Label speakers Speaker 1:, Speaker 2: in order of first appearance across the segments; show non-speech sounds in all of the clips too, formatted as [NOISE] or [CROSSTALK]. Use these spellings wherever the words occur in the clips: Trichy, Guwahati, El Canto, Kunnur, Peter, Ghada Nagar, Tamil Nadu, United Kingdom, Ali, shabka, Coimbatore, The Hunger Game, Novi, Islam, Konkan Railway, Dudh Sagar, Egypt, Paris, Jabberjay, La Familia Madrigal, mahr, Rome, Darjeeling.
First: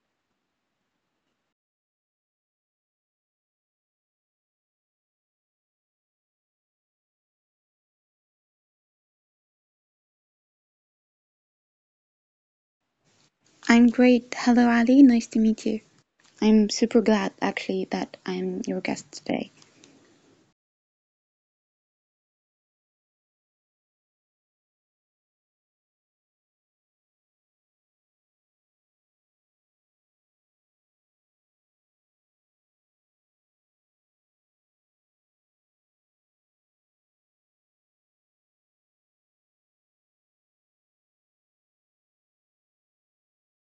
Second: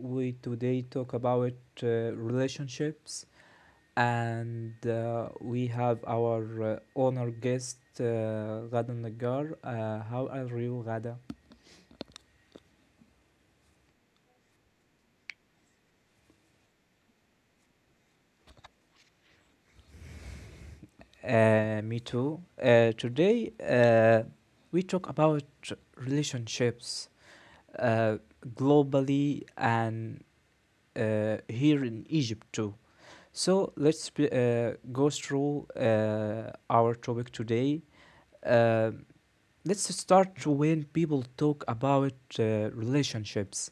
Speaker 1: we today talk about uh, relationships, and we have our honor guest Ghada Nagar. How are you, Ghada?
Speaker 2: I'm great. Hello, Ali. Nice to meet you. I'm super glad, actually, that I'm your guest today.
Speaker 1: Me too. Today, we talk about relationships uh, globally and here in Egypt too. So let's go through our topic today. Uh, let's start when people talk about relationships.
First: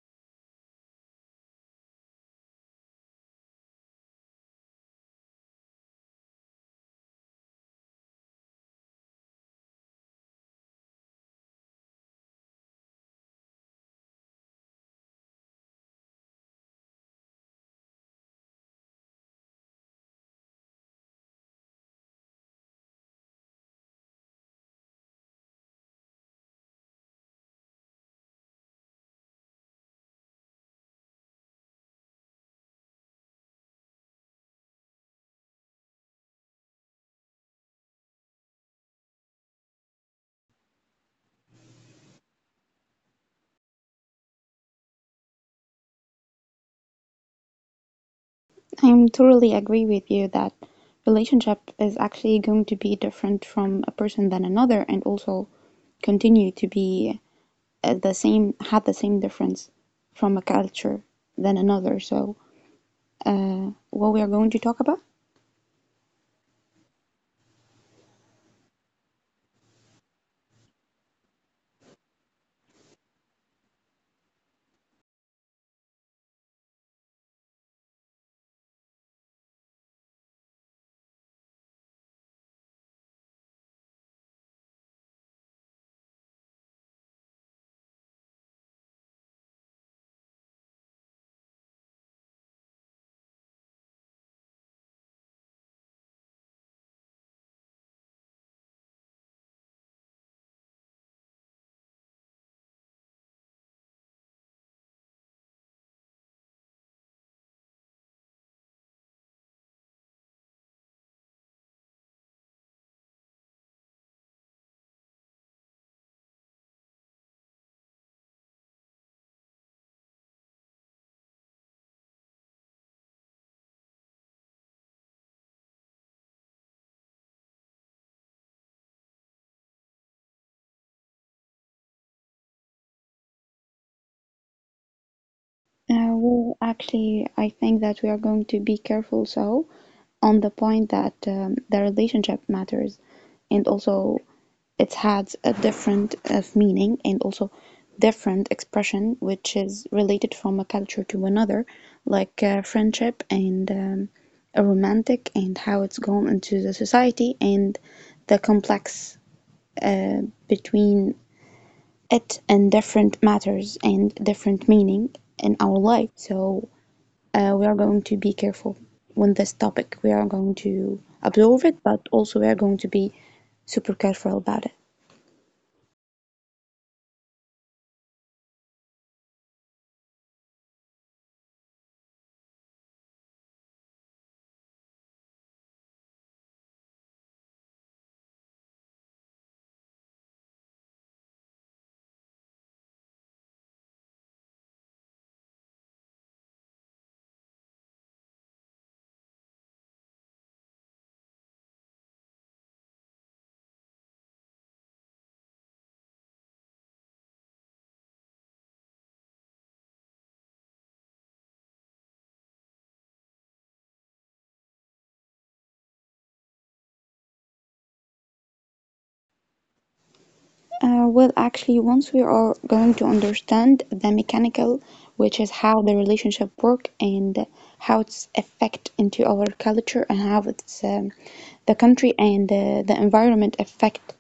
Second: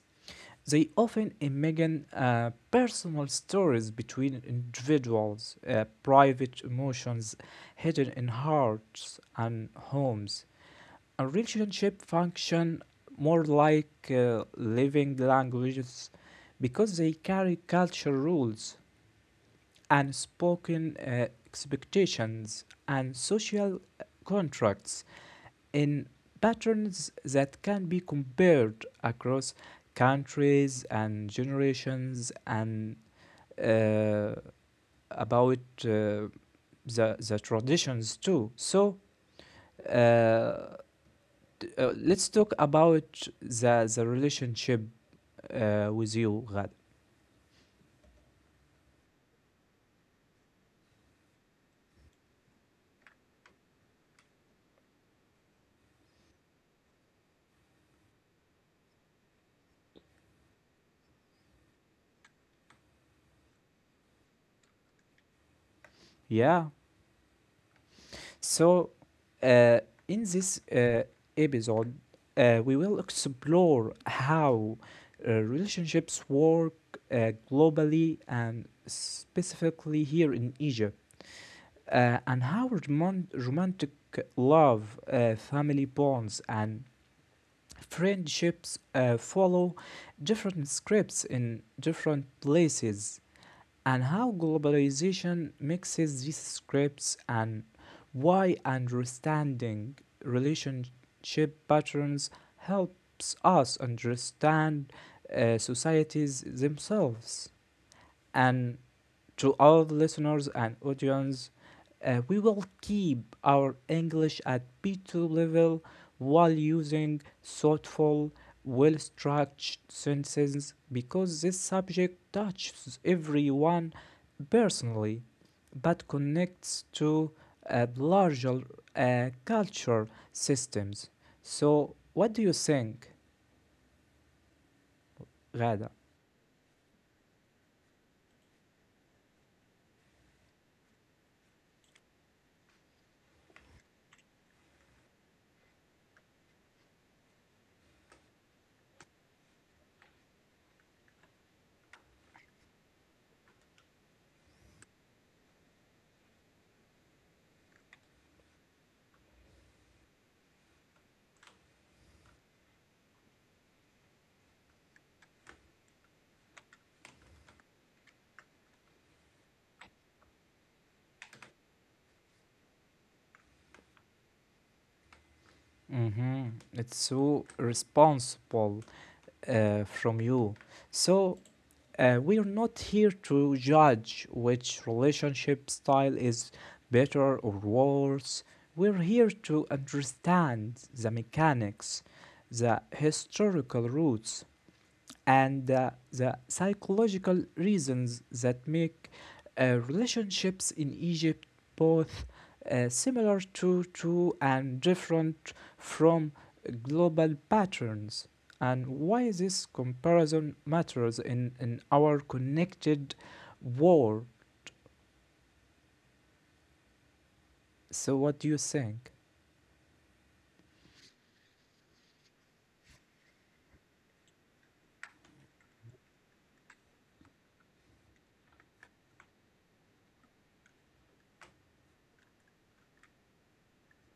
Speaker 1: They often imagine personal stories between individuals, private emotions hidden in hearts and homes. A relationship function more like living languages, because they carry cultural rules, unspoken expectations, and social contracts in patterns that can be compared across countries and generations and uh, about uh, the, the traditions too. So uh, let's talk about the relationship with you, Ghad.
Speaker 2: I totally agree with you that relationship is actually going to be different from a person than another, and also continue to be the same, have the same difference from a culture than another. So, what we are going to talk about?
Speaker 1: Yeah. So, uh, in this episode, we will explore how relationships work globally and specifically here in Egypt, and how romantic love, family bonds, and friendships follow different scripts in different places, and how globalization mixes these scripts, and why understanding relationship patterns helps us understand societies themselves, and to all the listeners and audience, we will keep our English at B2 level while using thoughtful, well structured sentences because this subject touches everyone personally but connects to larger culture systems. So, what do you think, Gada?
Speaker 2: Well, actually, I think that we are going to be careful so on the point that the relationship matters and also it has a different of meaning and also different expression which is related from a culture to another like friendship and a romantic and how it's gone into the society and the complex uh, between it and different matters and different meaning in our life so we are going to be careful with this topic. We are going to absorb it, but also we are going to be super careful about it.
Speaker 1: Mm-hmm. It's so responsible from you. So, we are not here to judge which relationship style is better or worse. We're here to understand the mechanics, the historical roots, and the psychological reasons that make relationships in Egypt both similar to and different from global patterns, and why this comparison matters in our connected world. So, what do you think?
Speaker 2: Well, actually, once we are going to understand the mechanical, which is how the relationship work and how it's affect into our culture and how it's the country and the environment affect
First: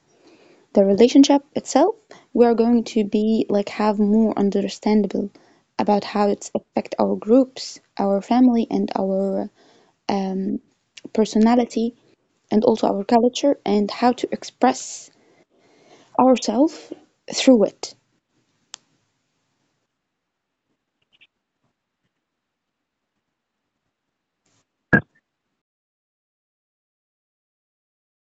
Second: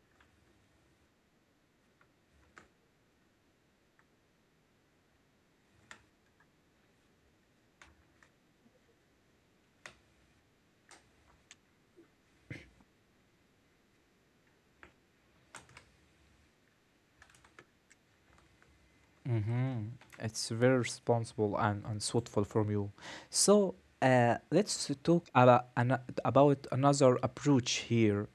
Speaker 2: the relationship itself, we are going to be like have more understandable about how it's affect our groups, our family, and our um, personality, and also our culture, and how to express ourselves through it.
Speaker 1: Mm-hmm. It's very responsible and thoughtful from you. So, let's talk about another approach here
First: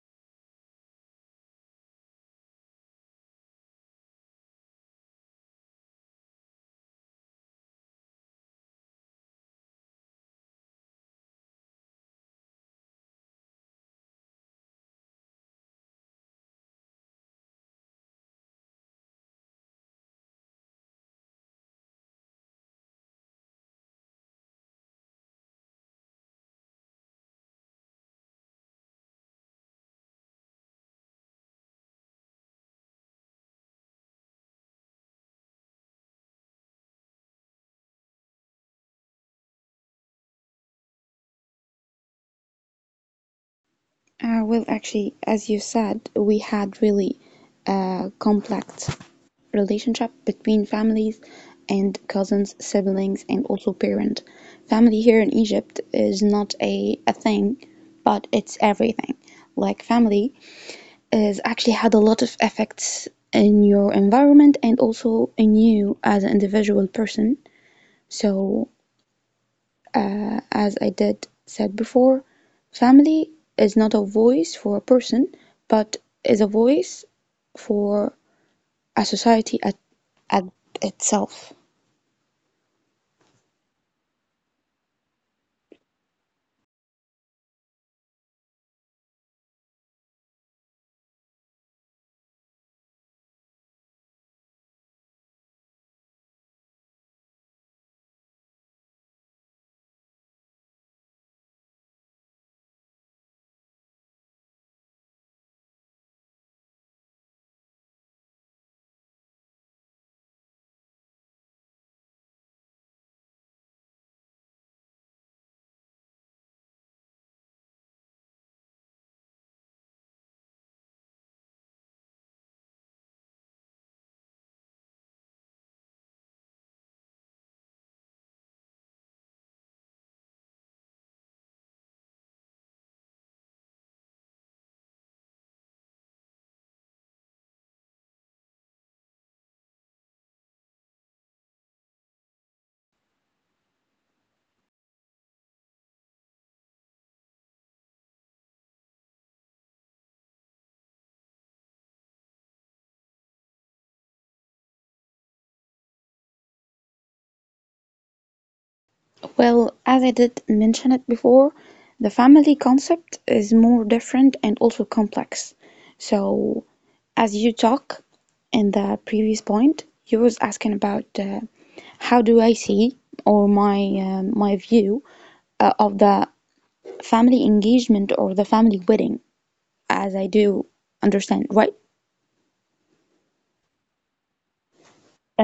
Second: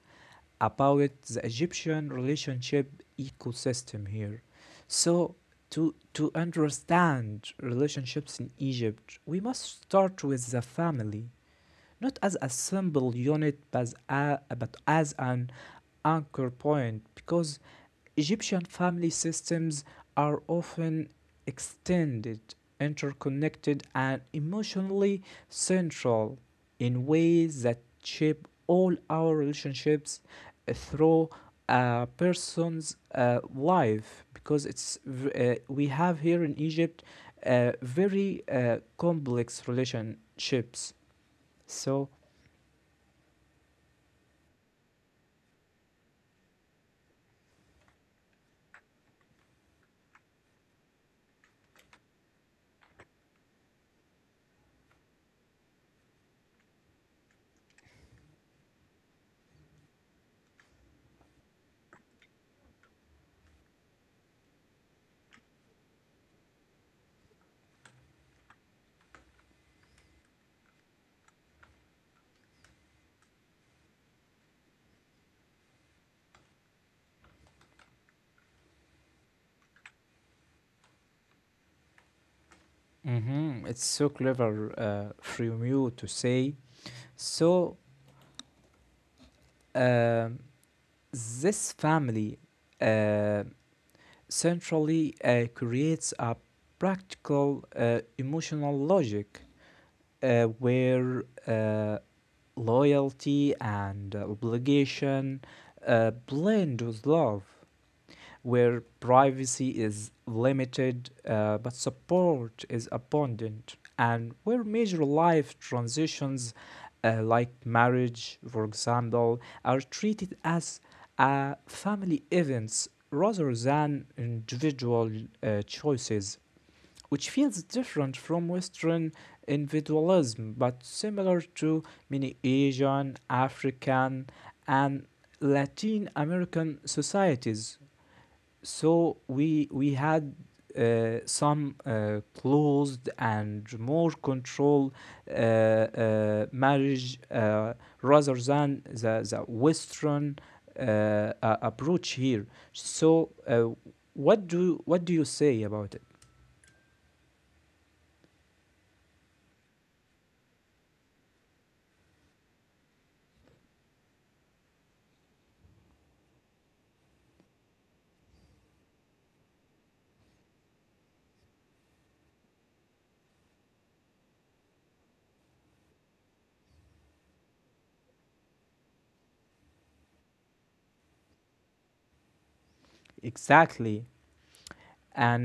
Speaker 1: about the Egyptian relationship ecosystem here. So to understand relationships in Egypt, we must start with the family, not as a simple unit but as an anchor point, because Egyptian family systems are often extended, interconnected, and emotionally central in ways that shape all our relationships through a person's life, because it's we have here in Egypt very complex relationships. So
Speaker 2: Well, actually, as you said, we had really complex relationship between families and cousins, siblings, and also parent. Family here in Egypt is not a thing, but it's everything. Like family is actually had a lot of effects in your environment and also in you as an individual person. So, as I did said before, family is not a voice for a person, but is a voice for a society at itself.
Speaker 1: mhm, it's so clever from you to say. So um, this family uh, centrally creates a practical emotional logic where loyalty and obligation blend with love, where privacy is limited but support is abundant, and where major life transitions like marriage, for example, are treated as family events rather than individual choices, which feels different from Western individualism but similar to many Asian, African, and Latin American societies. So we had some closed and more control marriage, rather than the Western approach here. So what do you say about it?
Speaker 2: Well, as I did mention it before, the family concept is more different and also complex. So, as you talk in the previous point, you was asking about how do I see or my my view of the family engagement or the family wedding, as I do understand, right?
Speaker 1: Exactly?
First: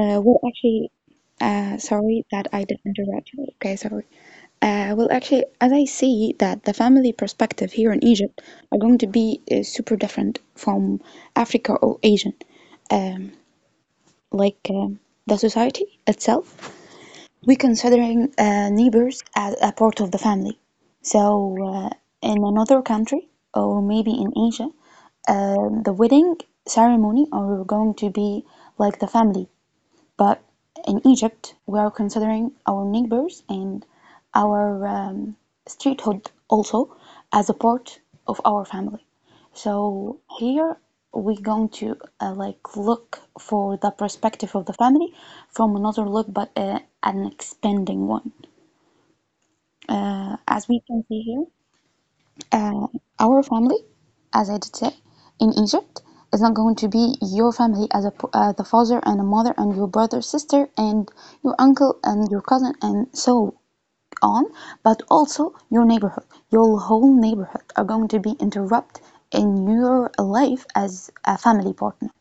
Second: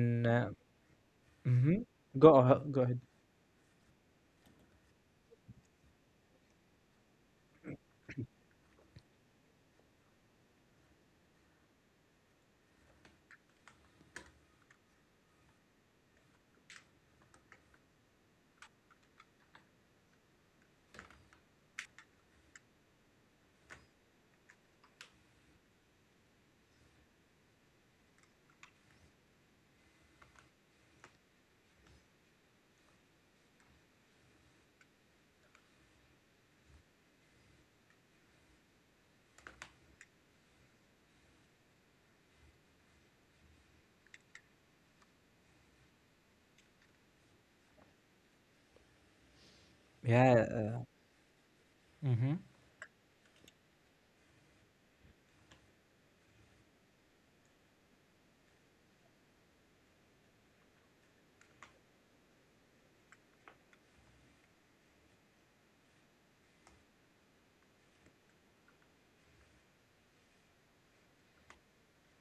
Speaker 2: Uh, well, actually,
Speaker 1: mhm.
Speaker 2: sorry that I did
Speaker 1: Go ahead.
Speaker 2: interrupt you. Okay, sorry. Well, actually, as I see that the family perspective here in Egypt are going to be super different from Africa or Asian. Um, like um, the society itself, we considering neighbors as a part of the family. So uh, in another country or maybe in Asia, the wedding ceremony are going to be like the family. But in Egypt, we are considering our neighbors and our streethood also as a part of our family. So here we're going to like look for the perspective of the family from another look, but an expanding one. As
Speaker 1: Yeah.
Speaker 2: we can see here,
Speaker 1: Mhm.
Speaker 2: uh, our family, as I did say, in Egypt is not going to be your family as the father and a mother and your brother, sister, and your uncle and your cousin and so on, but also your neighborhood. Your whole neighborhood are going to be interrupted in your life as a family partner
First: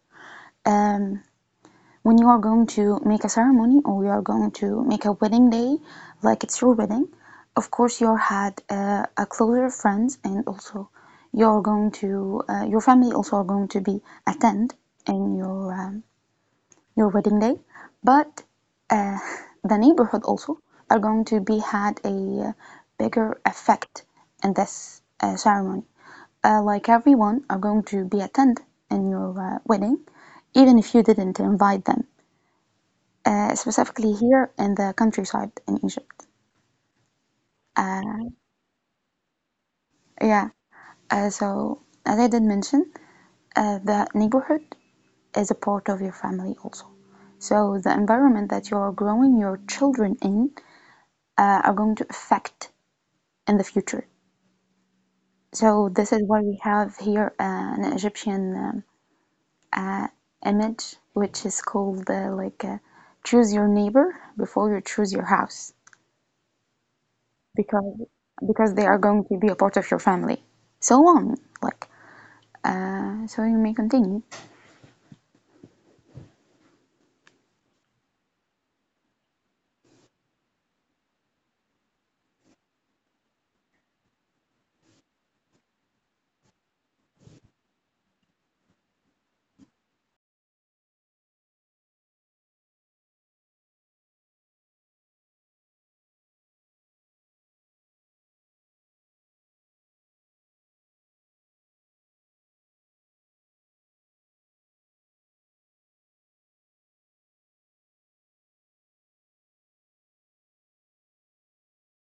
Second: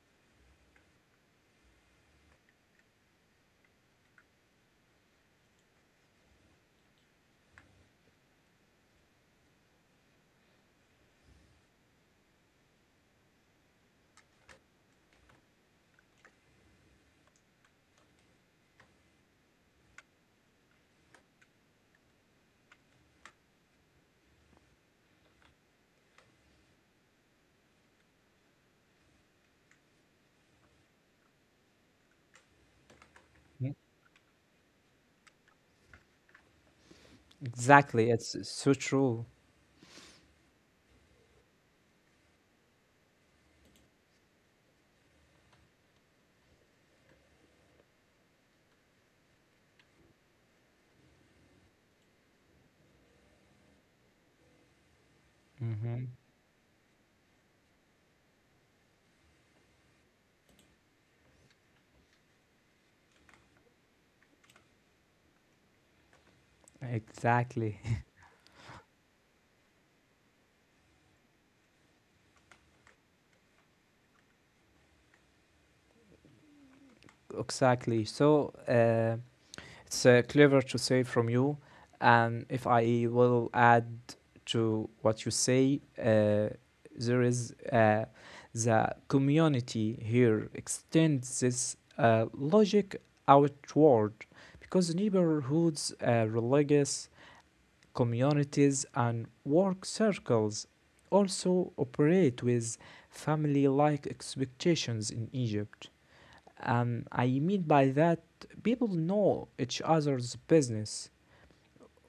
Speaker 2: when you are going to make a ceremony or you are going to make a wedding day, like it's your wedding, of course you had a closer friends and also you're going to your family also are going to be attend in your wedding day, but uh, [LAUGHS] the neighborhood also are going to be had a bigger effect in this ceremony. Like everyone are going to be attend in your wedding, even if you didn't invite them
Speaker 1: Mhm.
Speaker 2: specifically here in the countryside in Egypt.
Speaker 1: Exactly.
Speaker 2: Uh,
Speaker 1: It's so true.
Speaker 2: yeah, so as I did mention, the neighborhood is a part of your family also. So the environment that you're growing your children in are going to affect in the future. So
Speaker 1: Hmm.
Speaker 2: this is why we have here an Egyptian uh, image, which is called choose your neighbor before you choose your house,
Speaker 1: Exactly.
Speaker 2: because they are going to be a part of your family so on like so you may continue.
Speaker 1: Exactly. So it's clever to say from you, and if I will add to what you say, there is the community here extends this logic outward because neighborhoods, religious communities, and work circles also operate with family-like expectations in Egypt. I mean by that, people know each other's business,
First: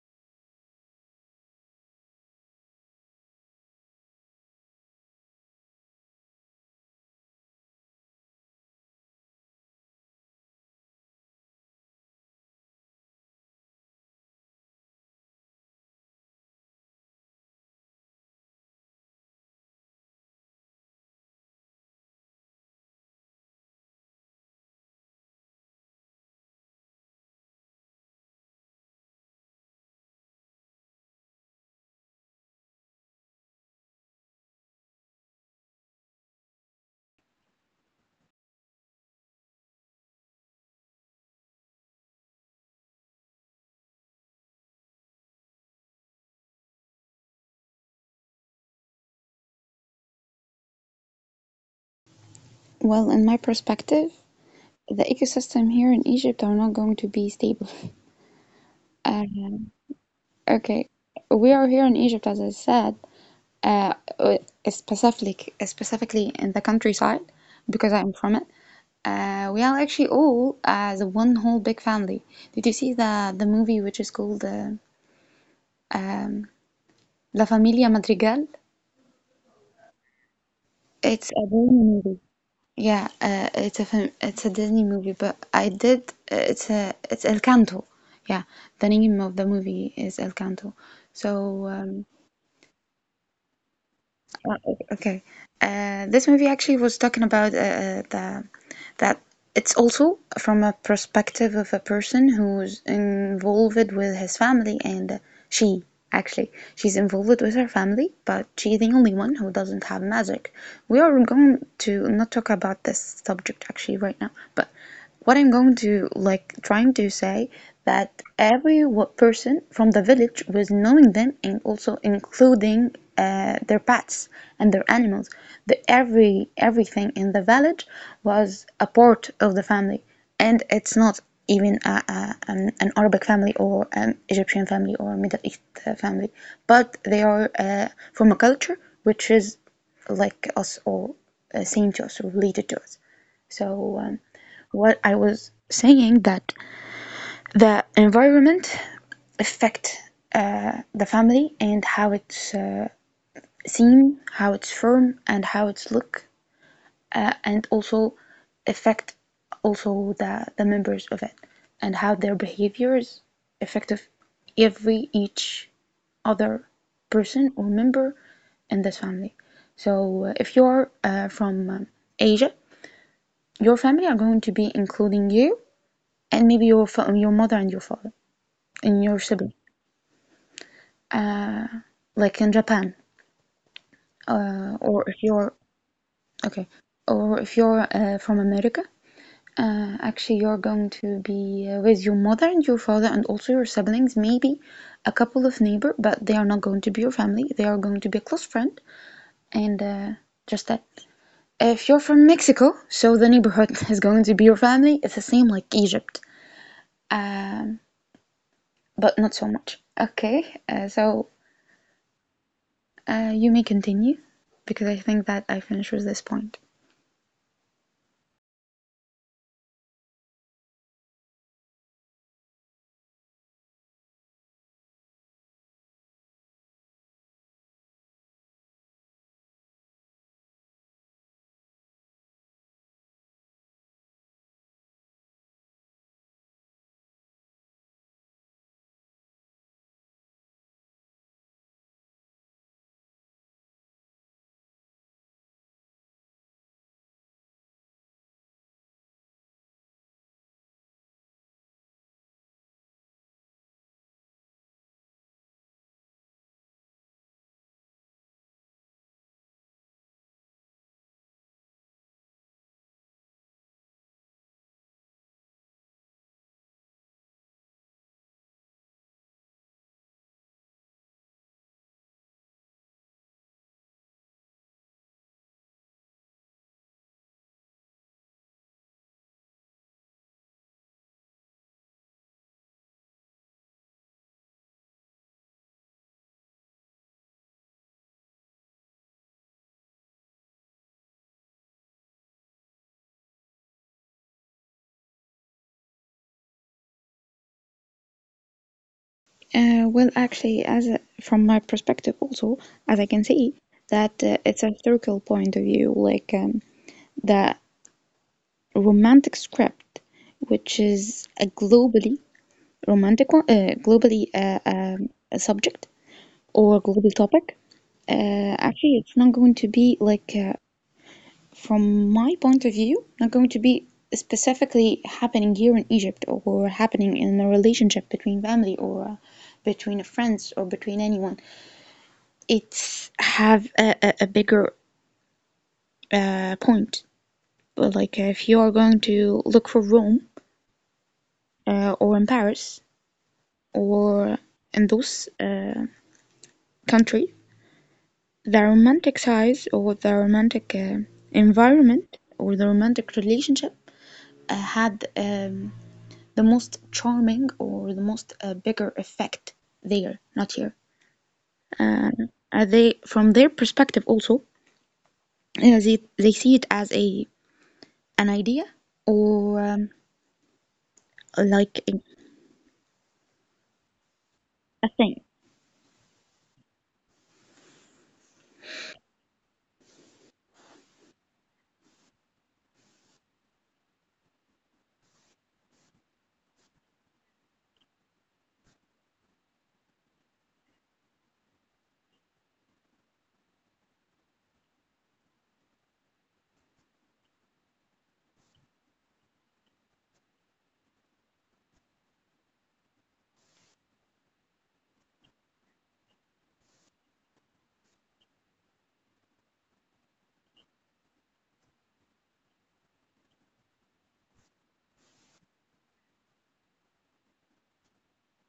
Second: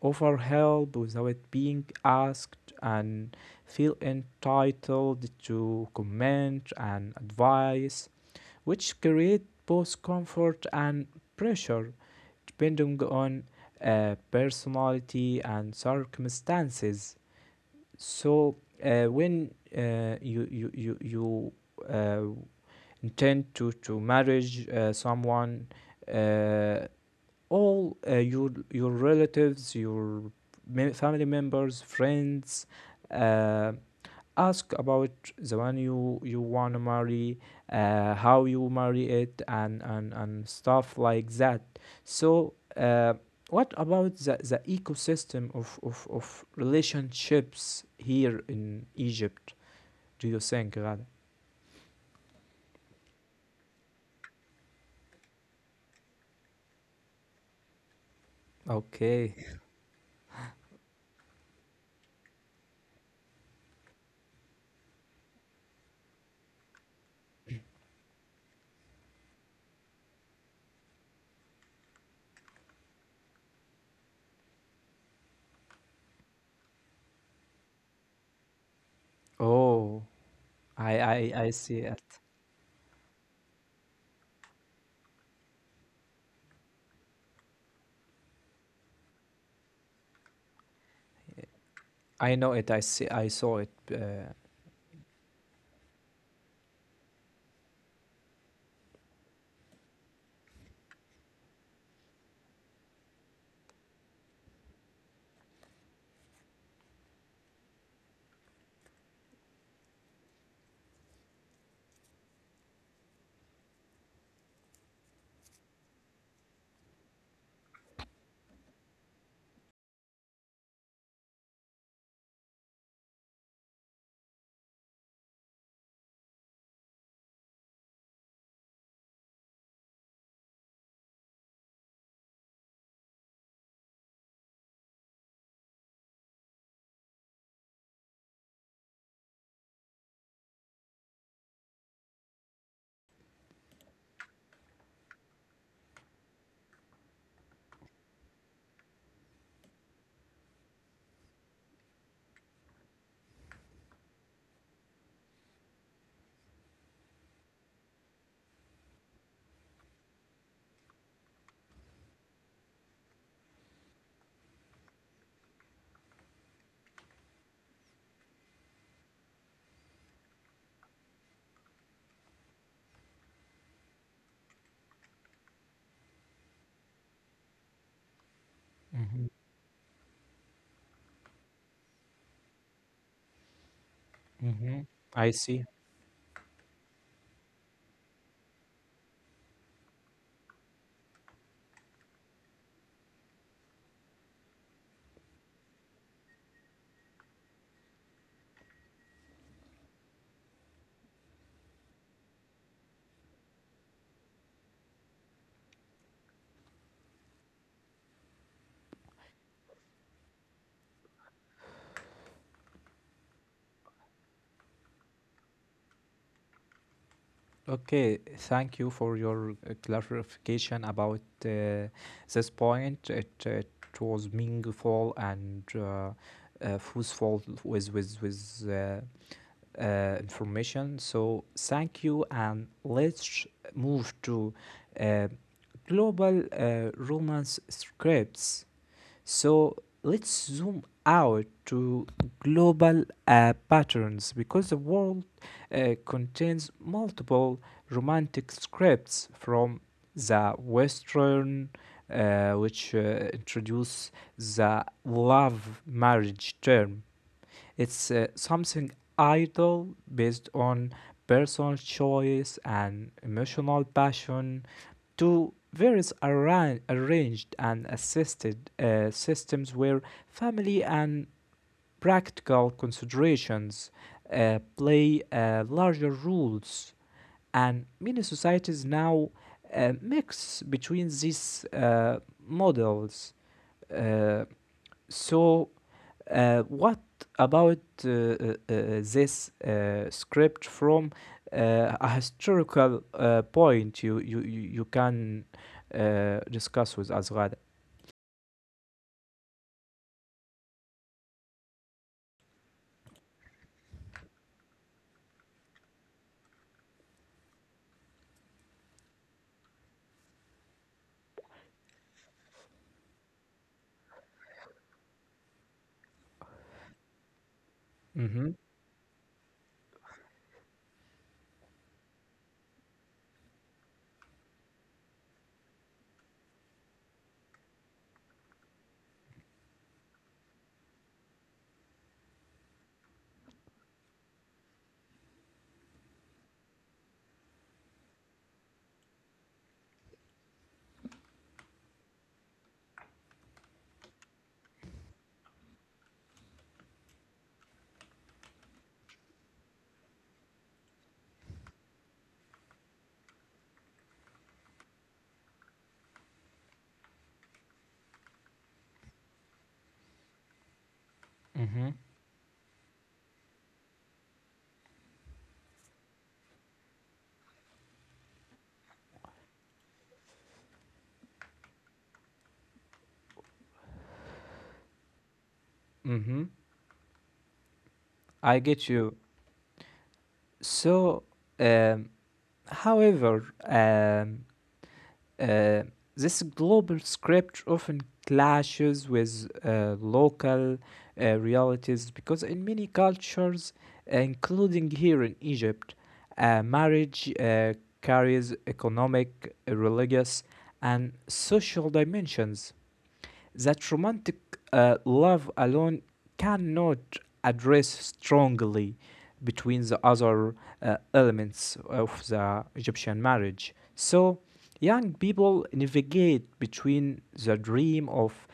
Speaker 1: offer help without being asked, and feel entitled to comment and advice, which create both comfort and pressure depending on personality and circumstances. So when you uh, intend to marriage someone, uh, all your relatives, your family members, friends uh, ask about the one you want to marry, how you marry it, and stuff like that. So what about the ecosystem of relationships here in Egypt, do you think, Ghada?
Speaker 2: Well, in my perspective, the ecosystem here in Egypt are not going to be stable. [LAUGHS] Uh,
Speaker 1: Okay.
Speaker 2: okay, we are here in Egypt, as I said, uh, uh, specifically in the countryside, because I'm from it. We are actually all as one whole big family. Did you see the movie which is called um, La Familia Madrigal?
Speaker 1: Oh, I I
Speaker 2: It's
Speaker 1: I see it.
Speaker 2: Yeah, it's a film, it's a Disney movie, but I did it's a it's El Canto. Yeah, the name of the movie is El Canto. So
Speaker 1: I know it. I see. I saw it.
Speaker 2: okay, this movie actually was talking about the that it's also from a perspective of a person who's involved with his family, and she actually she's involved with her family, but she's the only one who doesn't have magic. We are going to not talk about this subject actually right now, but. What I'm going to like trying to say that every person from the village was knowing them and also including their pets and their animals. The everything in the village was a part of the family, and it's not even an Arabic family or an Egyptian family or Middle East family, but they are from a culture which is like us or same to us related to us. So. Um, what I was saying that the environment affect the family and how it's seen, how it's formed, and how it's look, and also affect also the members of it and how their behaviors affect every each other person or member in this family. So if you're from Asia, your family are going to be including you and maybe your mother and your father in your
Speaker 1: Mhm,
Speaker 2: city, like in Japan,
Speaker 1: mhm.
Speaker 2: or if
Speaker 1: I
Speaker 2: you're
Speaker 1: see.
Speaker 2: okay, or if you're from America, actually you're going to be with your mother and your father and also your siblings, maybe a couple of neighbor, but they are not going to be your family. They are going to be a close friend, and just that. If you're from Mexico, so the neighborhood [LAUGHS] is going to be your family. It's the same like Egypt, um, but not so much. Okay, so you may continue because I think that I finished with this point.
Speaker 1: Okay. Thank you for your clarification about this point. It was meaningful and useful with with information. So thank you, and let's move to uh, global romance scripts. So let's zoom out to global patterns because the world contains multiple romantic scripts, from the Western, which introduce the love marriage term. It's something idle based on personal choice and emotional passion, to various arranged and assisted systems where family and practical considerations play larger roles, and many societies now mix between these models. Uh, so what about this script from a historical point you can discuss with Azrada?
Speaker 2: Well, actually, from my perspective, also, as I can see, that it's a historical point of view, like the romantic script, which is a globally romantic one, globally a subject or global topic.
Speaker 1: Mm-hmm.
Speaker 2: Actually, it's not going to be like, from my point of view, not going to be specifically happening here in Egypt or happening in a relationship between family or between friends or between anyone, it's have a bigger point. But like if you are going to look for Rome or in Paris or in those country, the romantic size or the romantic environment or the romantic relationship had the most charming or the most bigger effect there, not here.
Speaker 1: Mm-hmm.
Speaker 2: Uh, they from their perspective also they see it as a an idea or like a thing.
Speaker 1: Mm-hmm. I get you. So, um, however, Uh, this global script often clashes with local realities because in many cultures, including here in Egypt, marriage carries economic, religious, and social dimensions that romantic love alone cannot address strongly between the other elements of the Egyptian marriage. So, young people navigate between the dream of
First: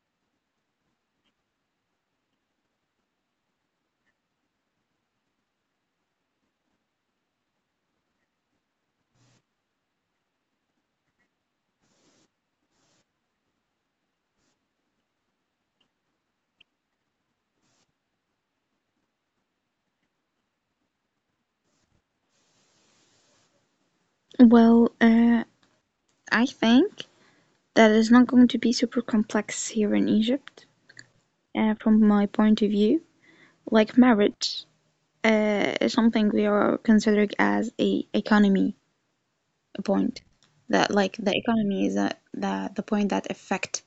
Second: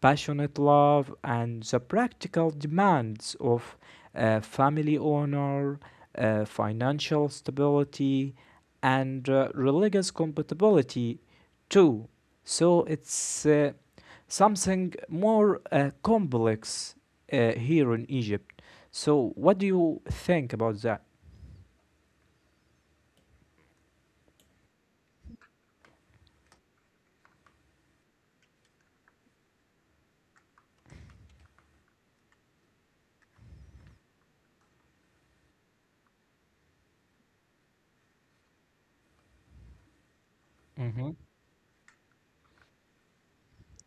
Speaker 1: passionate love and the practical demands of family honor, financial stability, and religious compatibility, too. So, it's something more complex here in Egypt. So, what do you think about that?
Speaker 2: Well, I think that is not going to be super complex here in Egypt, from my point of view. Like marriage, is something we are considering as a economy point. That
Speaker 1: Mm-hmm.
Speaker 2: like the economy is the point that affect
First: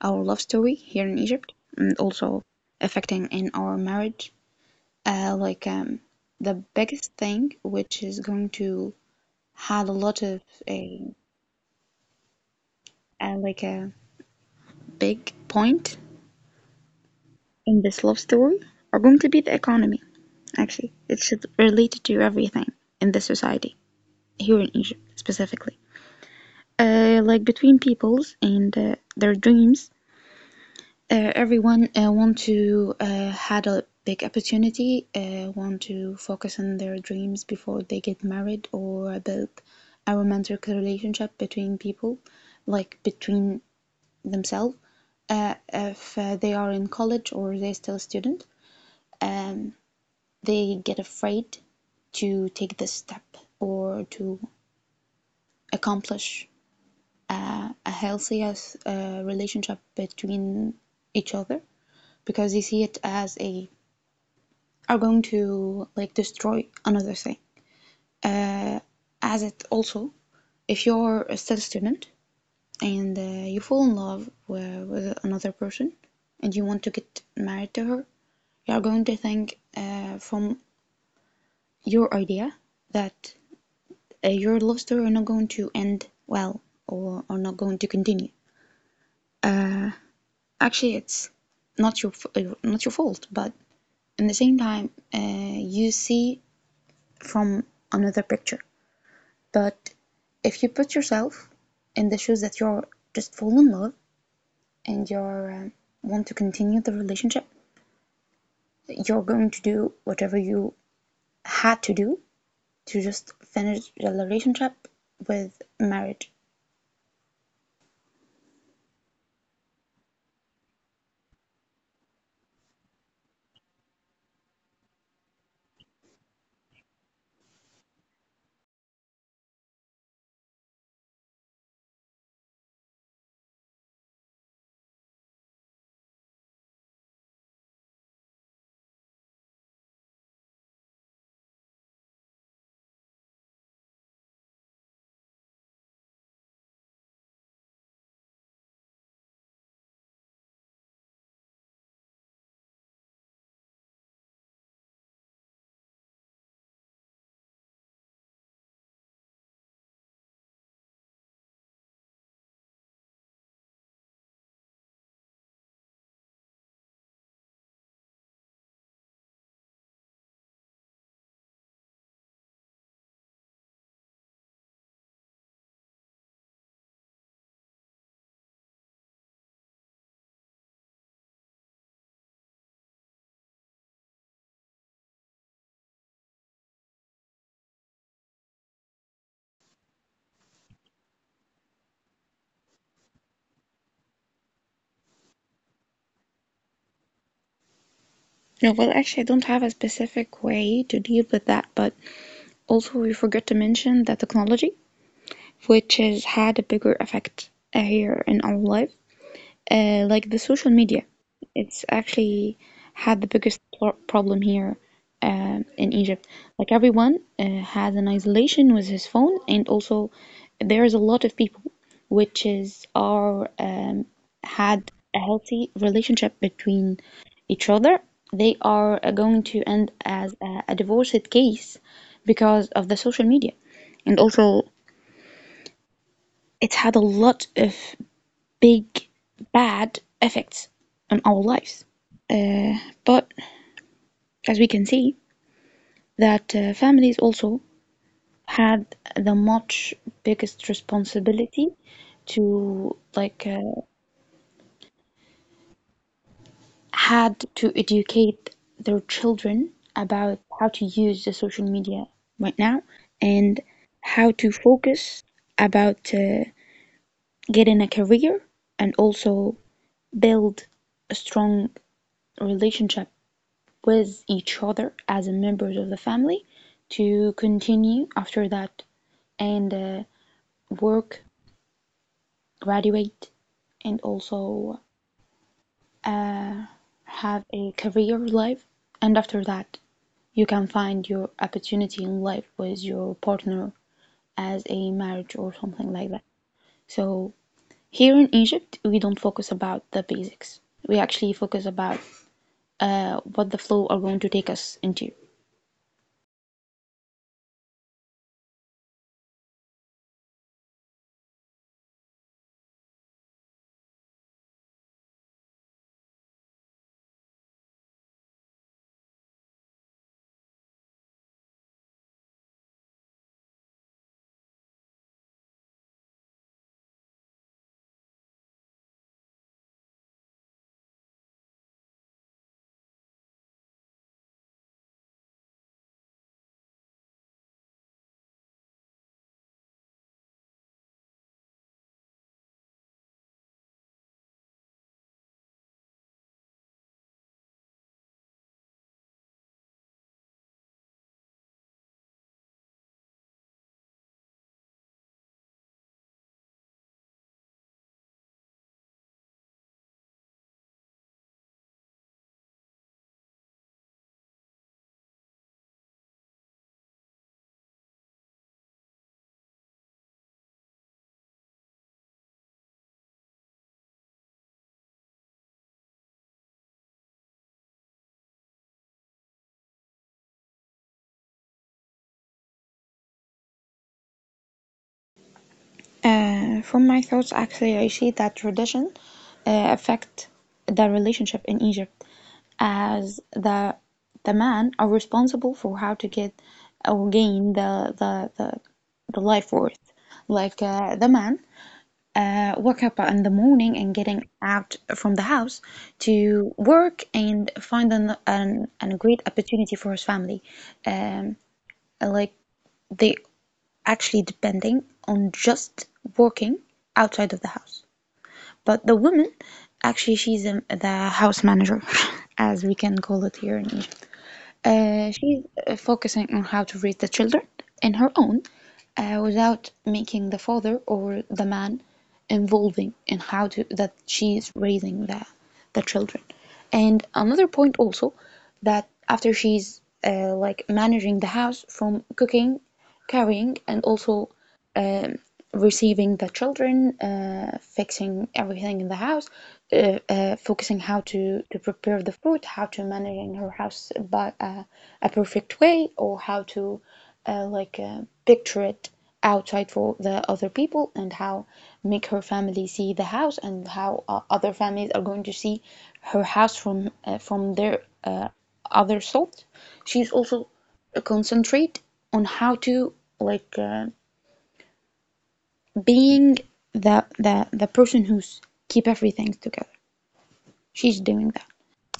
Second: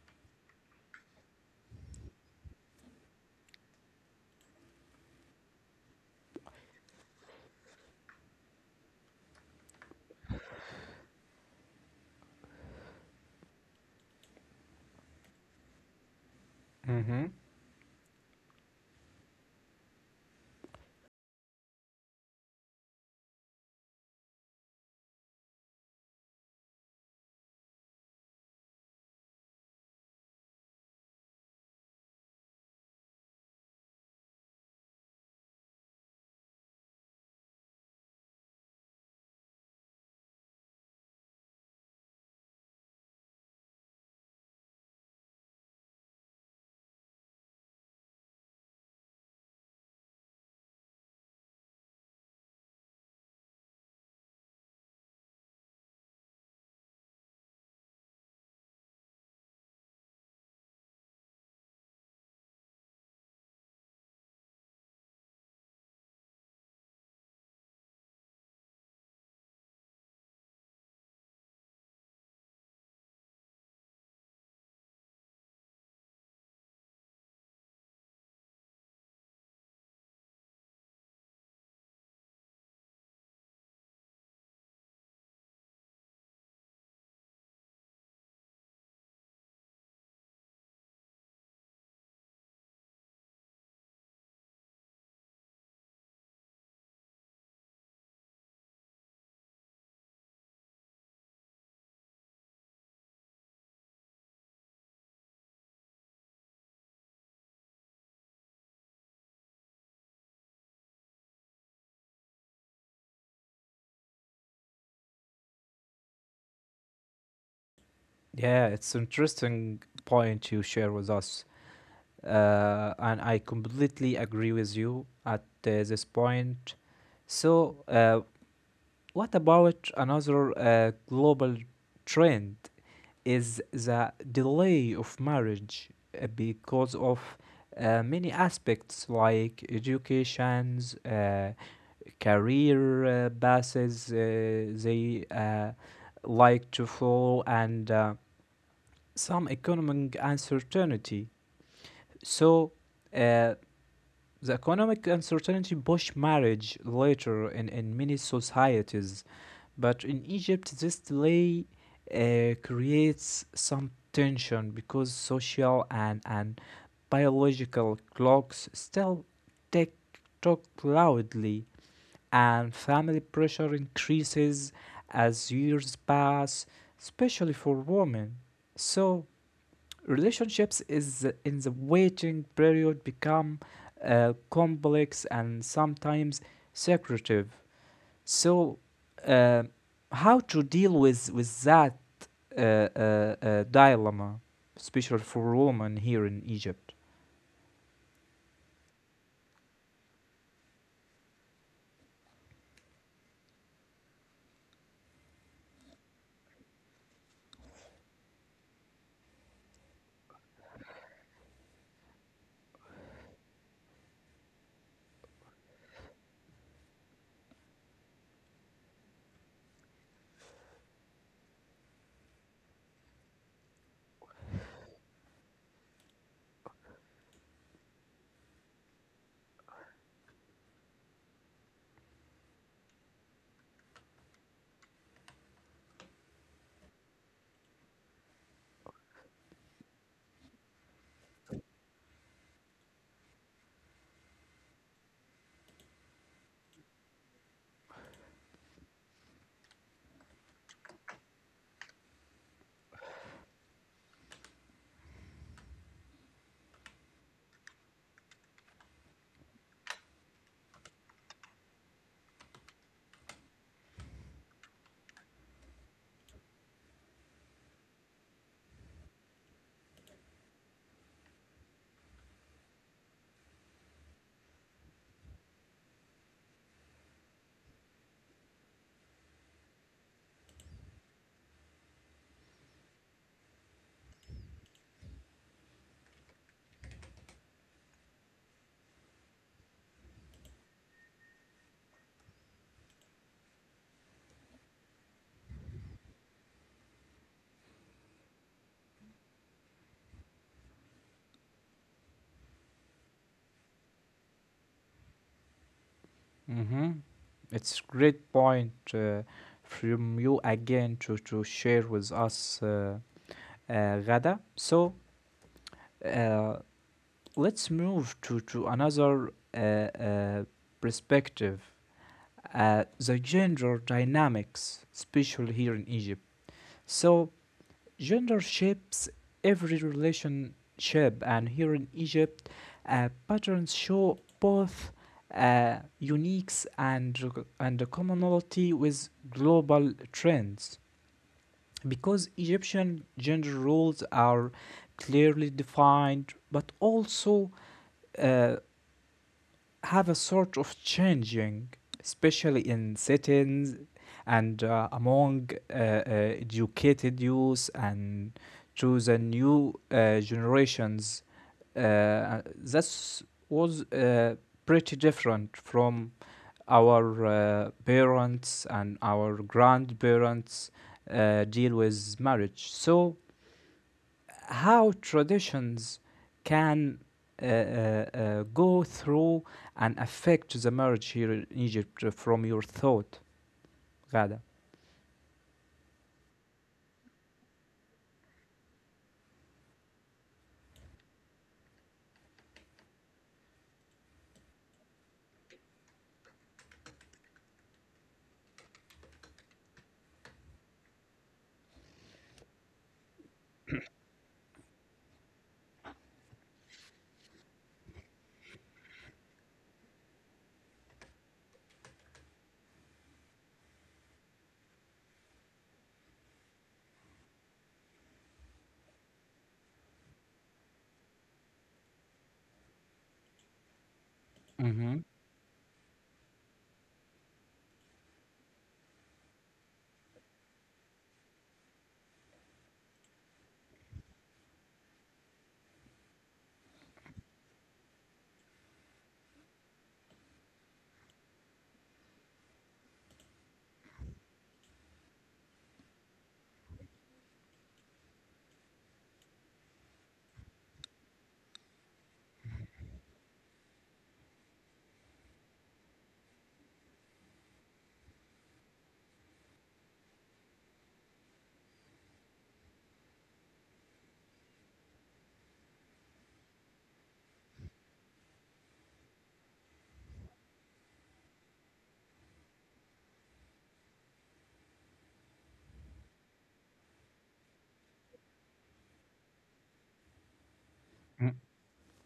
Speaker 2: our love story here in Egypt, and also affecting in our marriage. Like the biggest thing, which is going to had a lot of a, like a big point
Speaker 1: Mm-hmm.
Speaker 2: in this love story are going to be the economy, actually. It's related to everything in the society, here in Egypt specifically. Like between peoples and their dreams, everyone want to had a big opportunity, want to focus on their dreams before they get married or build a romantic relationship between people, like between themselves, if they are in college or they're still a student. um, they get afraid to take this step or to accomplish a healthy relationship between each other because they see it as a are going to like destroy another thing as it also if you're a still a student and you fall in love with another person and you want to get married to her, you are going to think from your idea that your love story are not going to end well or are not going to continue. Actually, it's not your not your fault, but in the same time, you see from another picture. But if you put yourself in the shoes that you're just fall in love and you're want to continue the relationship, you're going to do whatever you had to do to just finish the relationship with marriage.
Speaker 1: Yeah, it's interesting point you share with us, and I completely agree with you at this point. So, what about another global trend is the delay of marriage because of many aspects like educations, career passes they like to follow, and some economic uncertainty. So uh, the economic uncertainty push marriage later in many societies, but in Egypt, this delay creates some tension because social and biological clocks still tick tock loudly, and family pressure increases as years pass, especially for women. So, relationships is in the waiting period become complex and sometimes secretive. So, uh, how to deal with that dilemma, especially for women here in Egypt?
Speaker 2: No, well, actually, I don't have a specific way to deal with that, but also we forgot to mention the technology, which has had a bigger effect here in our life. Like the social media, it's actually had the biggest problem here in Egypt. Like everyone has an isolation with his phone, and also there is a lot of people which is are had a healthy relationship between each other. They are going to end as a divorced case because of the social media, and also it's had a lot of big bad effects on our lives. But as we can see, that families also had the much biggest responsibility to like had to educate their children about how to use the social media right now and how to focus about getting a career and also build a strong relationship with each other as members of the family to continue after that and work, graduate, and also uh, have a career life. And after that, you can find your opportunity in life with your partner as a marriage or something like that. So here in Egypt, we don't focus about the basics. We actually focus about what the flow are going to take us into.
Speaker 1: Hmm. It's great point from you again to share with us, Gada. So, uh, let's move to another perspective, the gender dynamics, especially here in Egypt. So, gender shapes every relationship, and here in Egypt, patterns show both uniques and the commonality with global trends, because Egyptian gender roles are clearly defined, but also uh, have a sort of changing, especially in cities and among educated youth and to the new generations. That was pretty different from our parents and our grandparents deal with marriage. So how traditions can go through and affect the marriage here in Egypt from your thought, Gada.
Speaker 2: From my thoughts, actually, I see that tradition affect the relationship in Egypt, as the men are responsible for how to get or gain the life worth. Like the man wake up in the morning and getting out from the house to work and find an great opportunity for his family. Um, like they actually depending on just working outside of the house. But the woman, actually, she's the house manager, [LAUGHS] as we can call it here in Egypt.
Speaker 1: Mm-hmm.
Speaker 2: She's focusing on how to raise the children in her own without making the father or the man involving in how to that she's raising the children. And another point also that after she's like managing the house from cooking, carrying, and also um, receiving the children, fixing everything in the house, focusing how to prepare the food, how to manage her house by a perfect way, or how to uh, like uh, picture it outside for the other people, and how make her family see the house, and how other families are going to see her house from their other side. She's also concentrate on how to like. Being the person who's keep everything together. She's
Speaker 1: Mm.
Speaker 2: doing that.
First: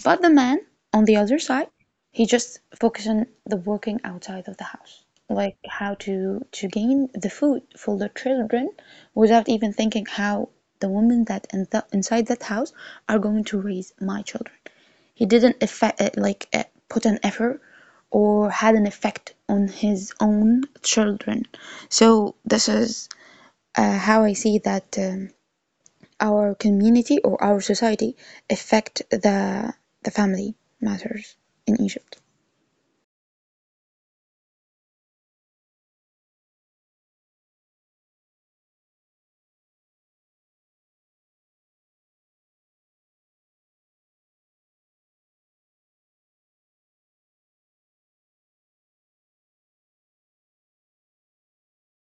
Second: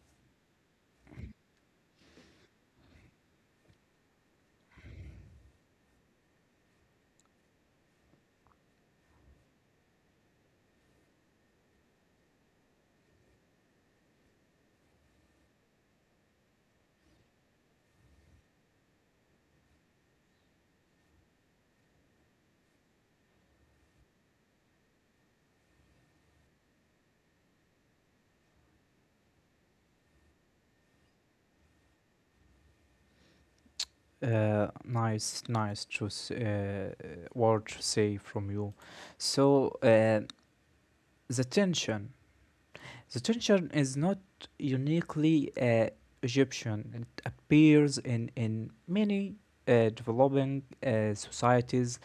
Speaker 2: But the man on the other side, he just focus on the working outside of the house, like how to gain the food for the children without even thinking how the women that in inside that house are going to raise my children. He didn't effect, put an effort or had an effect on his own children. So this is how I see that our community or our society affect the family matters in Egypt.
Speaker 1: Nice, nice to word to say from you. So uh, the tension, the tension is not uniquely Egyptian. It appears in many developing societies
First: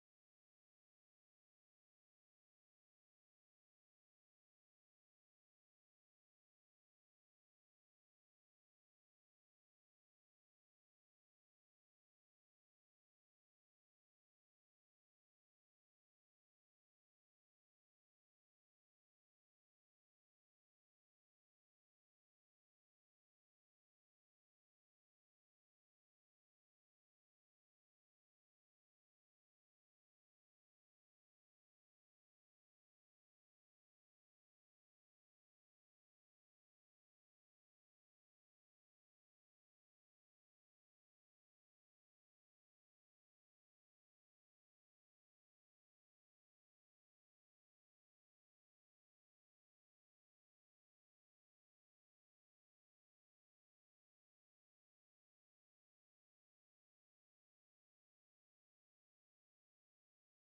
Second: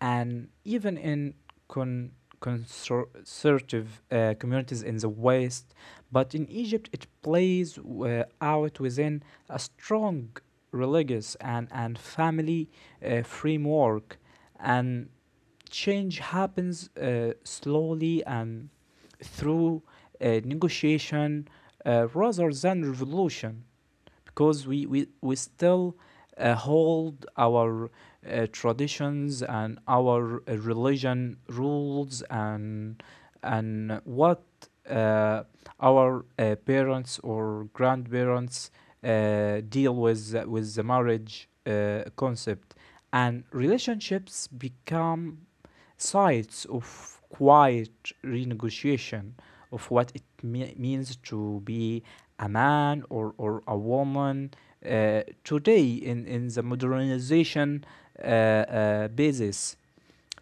Speaker 1: and even in con- conservative communities in the West. But in Egypt, it plays out within a strong religious and family framework, and change happens slowly and through negotiation rather than revolution, because we still hold our traditions and our religion rules and what uh, our parents or grandparents deal with the marriage concept, and relationships become sides of quiet renegotiation of what it means to be a man or a woman today in the modernization basis.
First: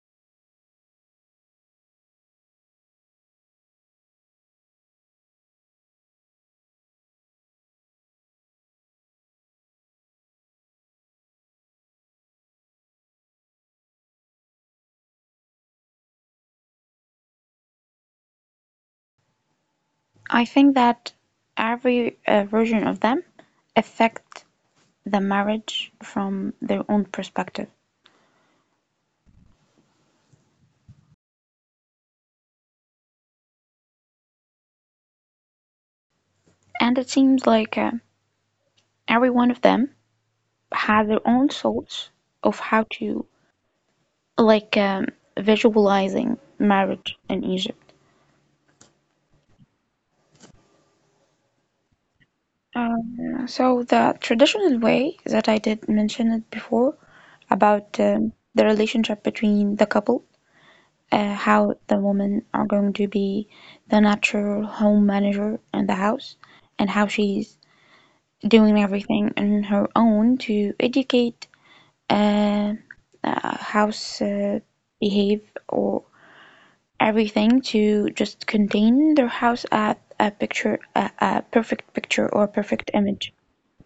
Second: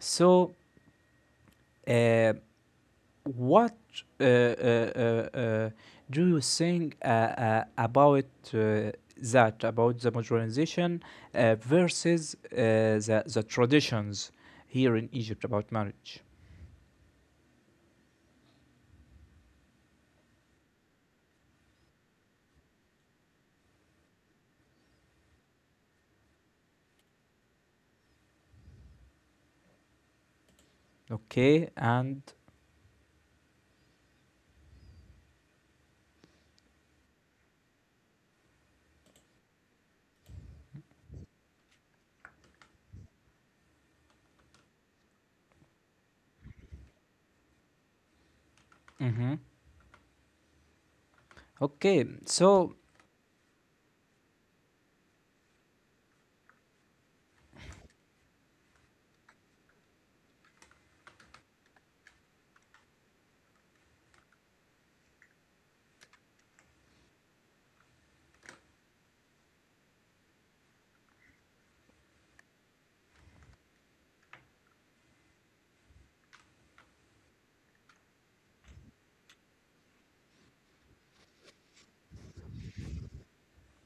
Speaker 1: So, uh, what uh, uh, uh, uh, do you think about uh, that, about the modernization versus the traditions here in Egypt about marriage?
Speaker 2: I think that every version of them affect the marriage from their own perspective.
Speaker 1: Okay, and
Speaker 2: And it seems like every one of them has their own thoughts of how to, like, visualizing marriage in Egypt.
Speaker 1: Mm-hmm. okay, so
Speaker 2: So the traditional way that I did mention it before about the relationship between the couple, how the women are going to be the natural home manager in the house, and how she's doing everything on her own to educate uh, house behave or everything to just contain their house at a picture, a perfect picture or perfect image.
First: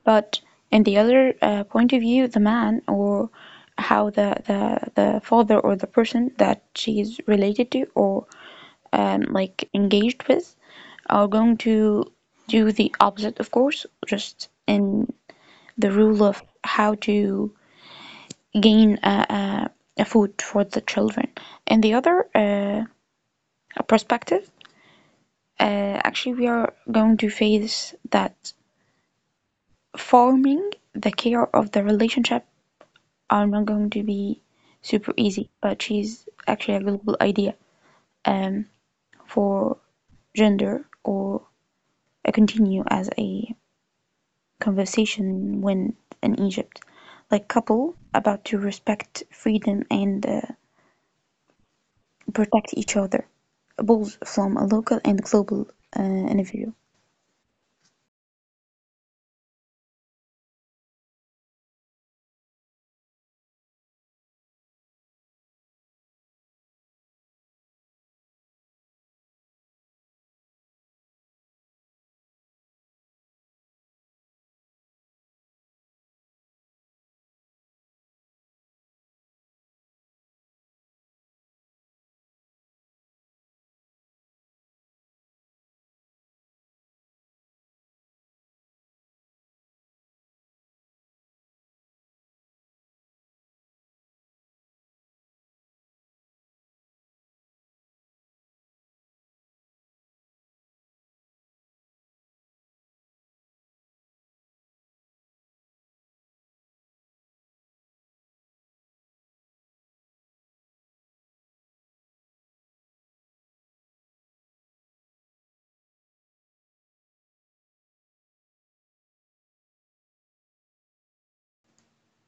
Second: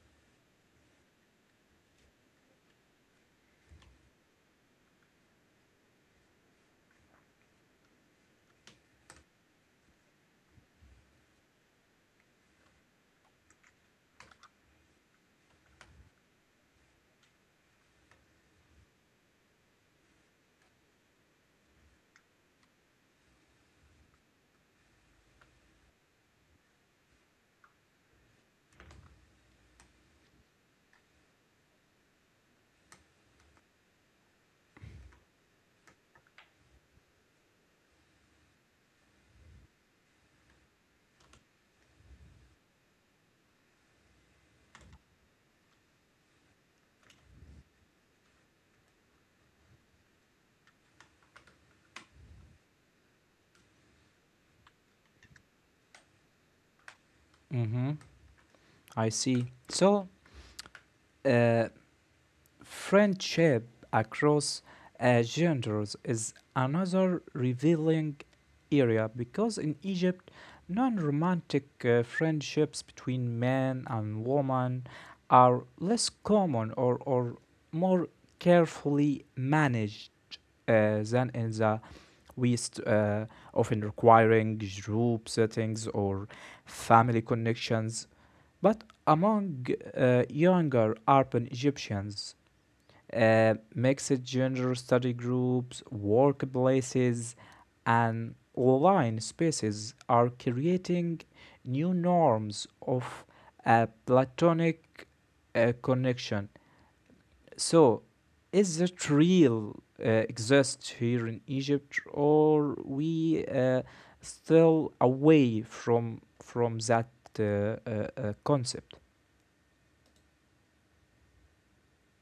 Speaker 2: But in the other point of view, the man or how the father or the person that she's related to or like engaged with are going to do the opposite, of course, just in the rule of how to gain a food for the children. In the other perspective, actually, we are going to face that forming the care of the relationship are not going to be super easy, but she's actually a global idea um, for gender or a continue as a conversation when in Egypt, like couple about to respect freedom and protect each other, both from a local and global individual.
Speaker 1: Mm-hmm. I see. So, uh, friendship across genders is another revealing area because in Egypt, non romantic friendships between men and women are less common or more carefully managed than in the We st- often requiring group settings or family connections. But among younger urban Egyptians, mixed gender study groups, workplaces, and online spaces are creating new norms of a platonic connection. So, is it real exist here in Egypt, or we still away from that concept?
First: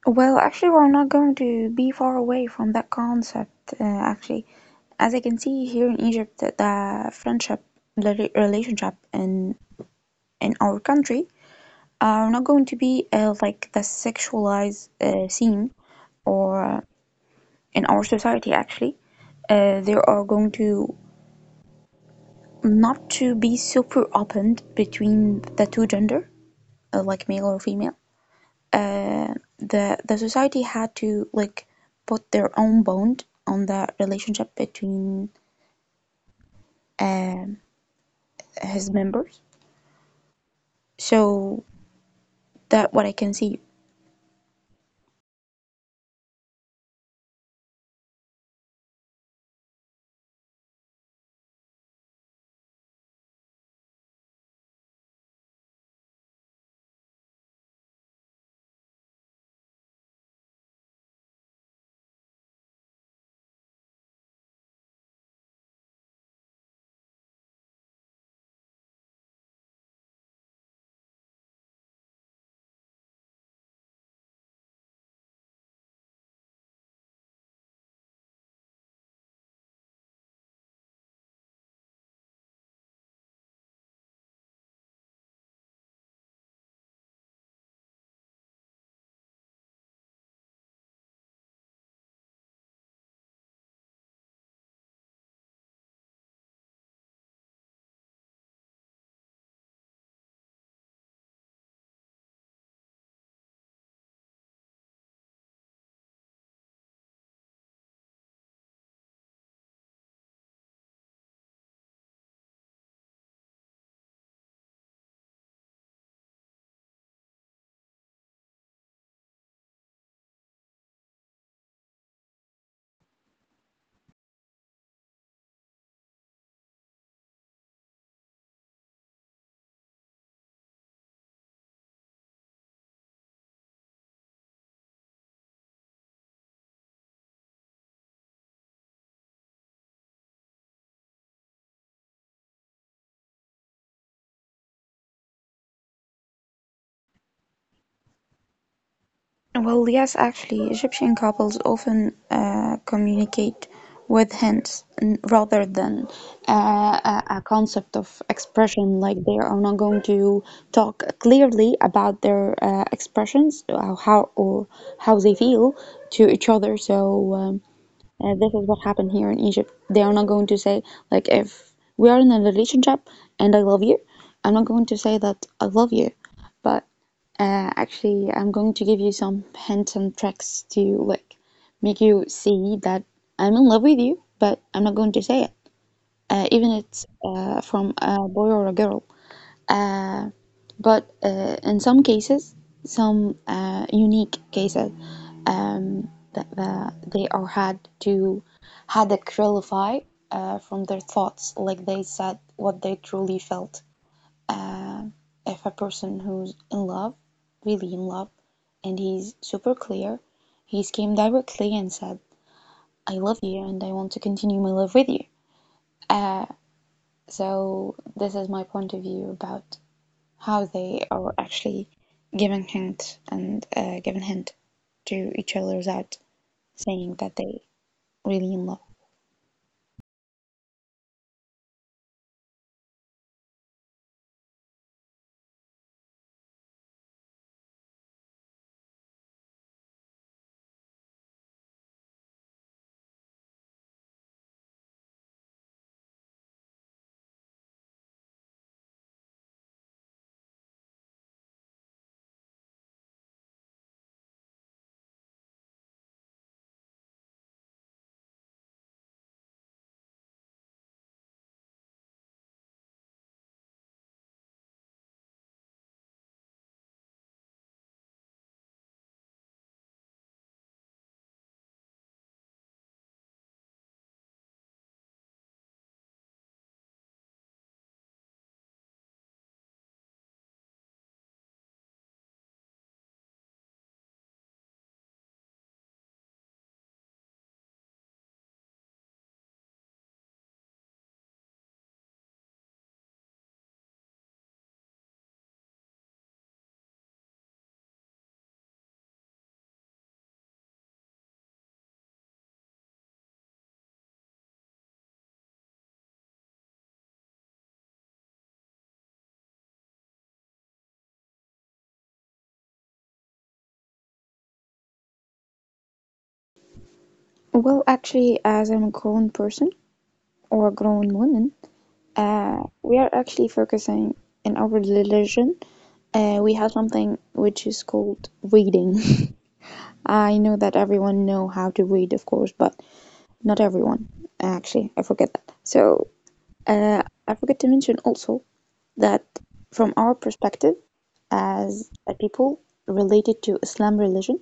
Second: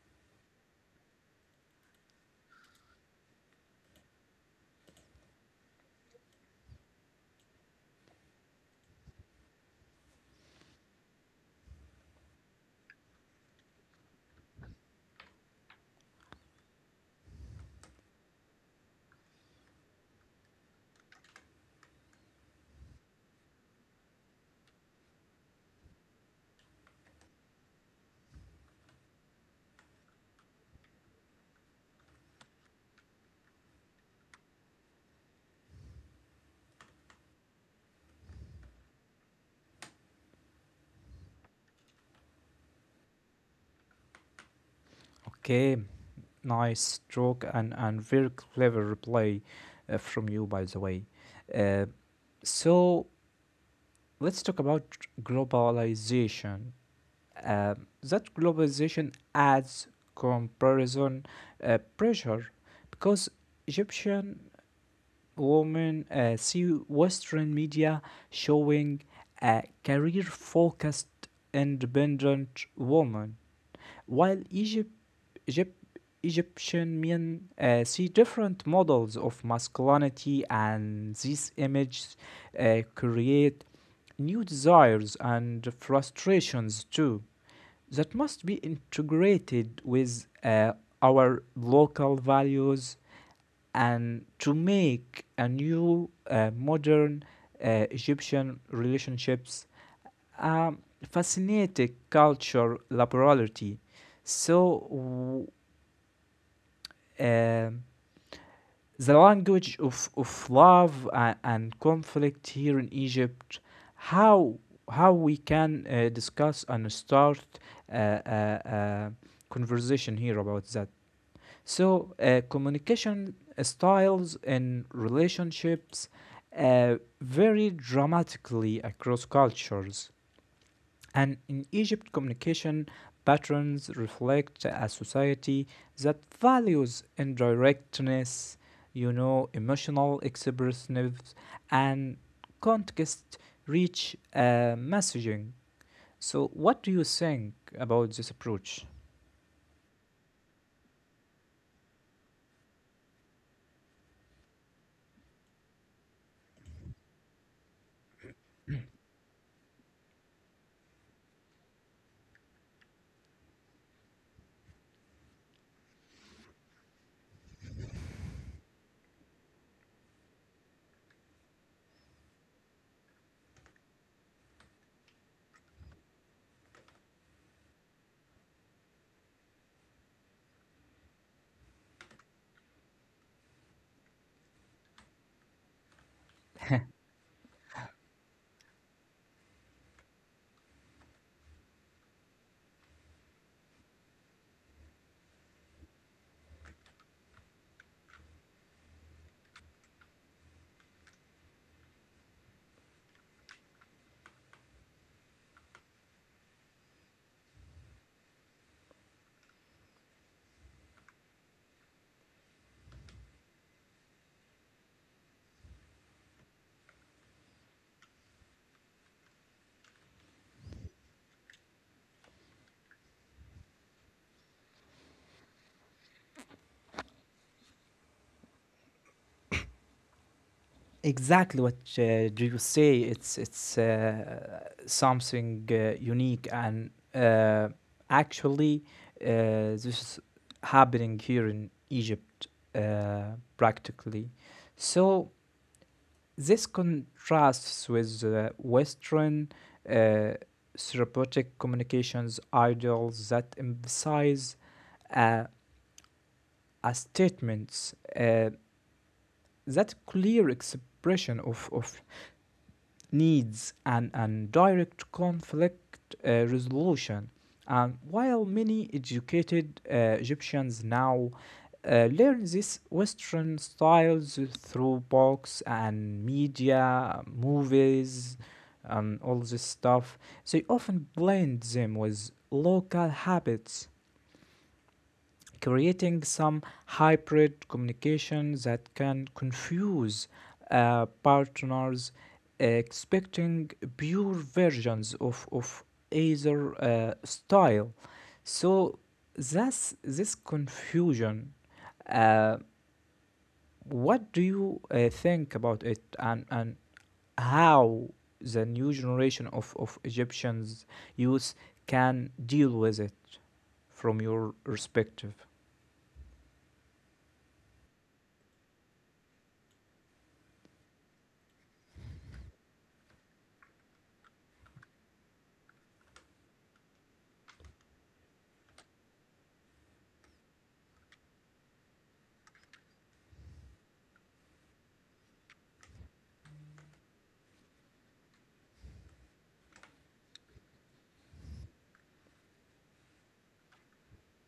Speaker 2: Well, actually, we're not going to be far away from that concept. Actually, as I can see here in Egypt, the friendship, the relationship, and in our country are not going to be like the sexualized scene or in our society actually they are going to not to be super opened between the two gender like male or female uh, the society had to like put their own bond on the relationship between um his members so that what I can see.
Speaker 1: Okay, nice stroke and very clever reply from you, by the way. Uh, so let's talk about globalization. That globalization adds comparison pressure because Egyptian women see Western media showing a career focused, independent woman, while Egypt Egyptian men see different models of masculinity, and these images create new desires and frustrations too that must be integrated with our local values and to make a new modern Egyptian relationships a fascinating cultural laboratory. So w- um, the language of love and conflict here in Egypt, how how we can discuss and start a uh, uh, conversation here about that. So, communication styles and relationships uh, vary dramatically across cultures. And in Egypt, communication patterns reflect a society that values indirectness, emotional expressiveness, and context rich messaging. So, what do you think about this approach?
Speaker 2: Well, yes, actually, Egyptian couples often communicate with hints rather than a concept of expression. Like they are not going to talk clearly about their expressions, or how they feel to each other. So. And this is what happened here in Egypt. They are not going to say, like, if we are in a relationship and I love you, I'm not going to say that I love you, but actually, I'm going to give you some hints and tricks to like make you see that I'm in love with you, but I'm not going to say it, even it's from a boy or a girl, but in some cases, some unique cases, um, that they are had to had to clarify from their thoughts, like they said what they truly felt. Uh, if a person who's in love, really in love, and he's super clear, he's came directly and said, "I love you, and I want to continue my love with you." Uh, so this is my point of view about how they are actually giving hint and giving hint to each other without saying that they really in love.
Speaker 1: Exactly what you say. It's something unique, and actually, this is happening here in Egypt uh, practically. So this contrasts with Western uh, therapeutic communications ideals that emphasize uh, a statements that clear expression of needs an direct conflict resolution. And while many educated Egyptians now learn these Western styles through books and media, movies, and all this stuff, they often blend them with local habits creating some hybrid communication that can confuse partners expecting pure versions of either style. So that's this confusion. Uh, what do you think about it and how the new generation of Egyptians youth can deal with it from your perspective?
Speaker 2: Well, actually, as I'm a grown person or a grown woman, we are actually focusing in our religion. We have something which is called reading. [LAUGHS] I know that everyone know how to read, of course, but not everyone. Actually, I forget that. So uh, I forget to mention also that from our perspective as a people related to Islam religion,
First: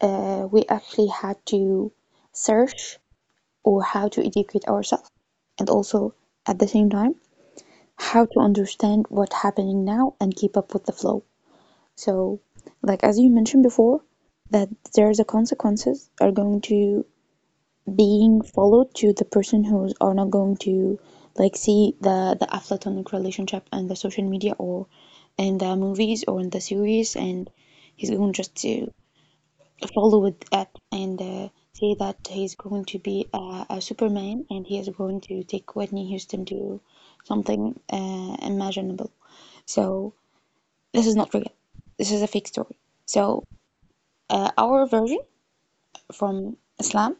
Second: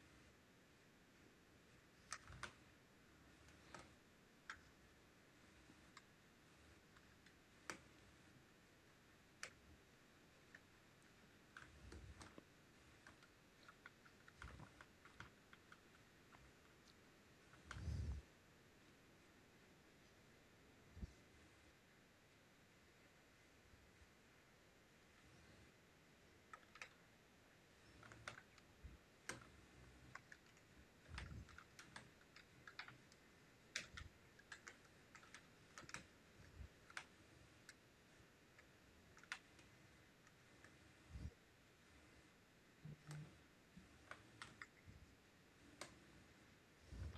Speaker 2: we actually had to search or how to educate ourselves and also at the same time how to understand what's happening now and keep up with the flow. So like as you mentioned before, that there's a consequences are going to being followed to the person who are not going to like see the aflatonic relationship and the social media or in the movies or in the series, and he's going just to follow with that and say that he's going to be a superman, and he is going to take Whitney Houston to something imaginable. So this is not real, this is a fake story. So our version from Islam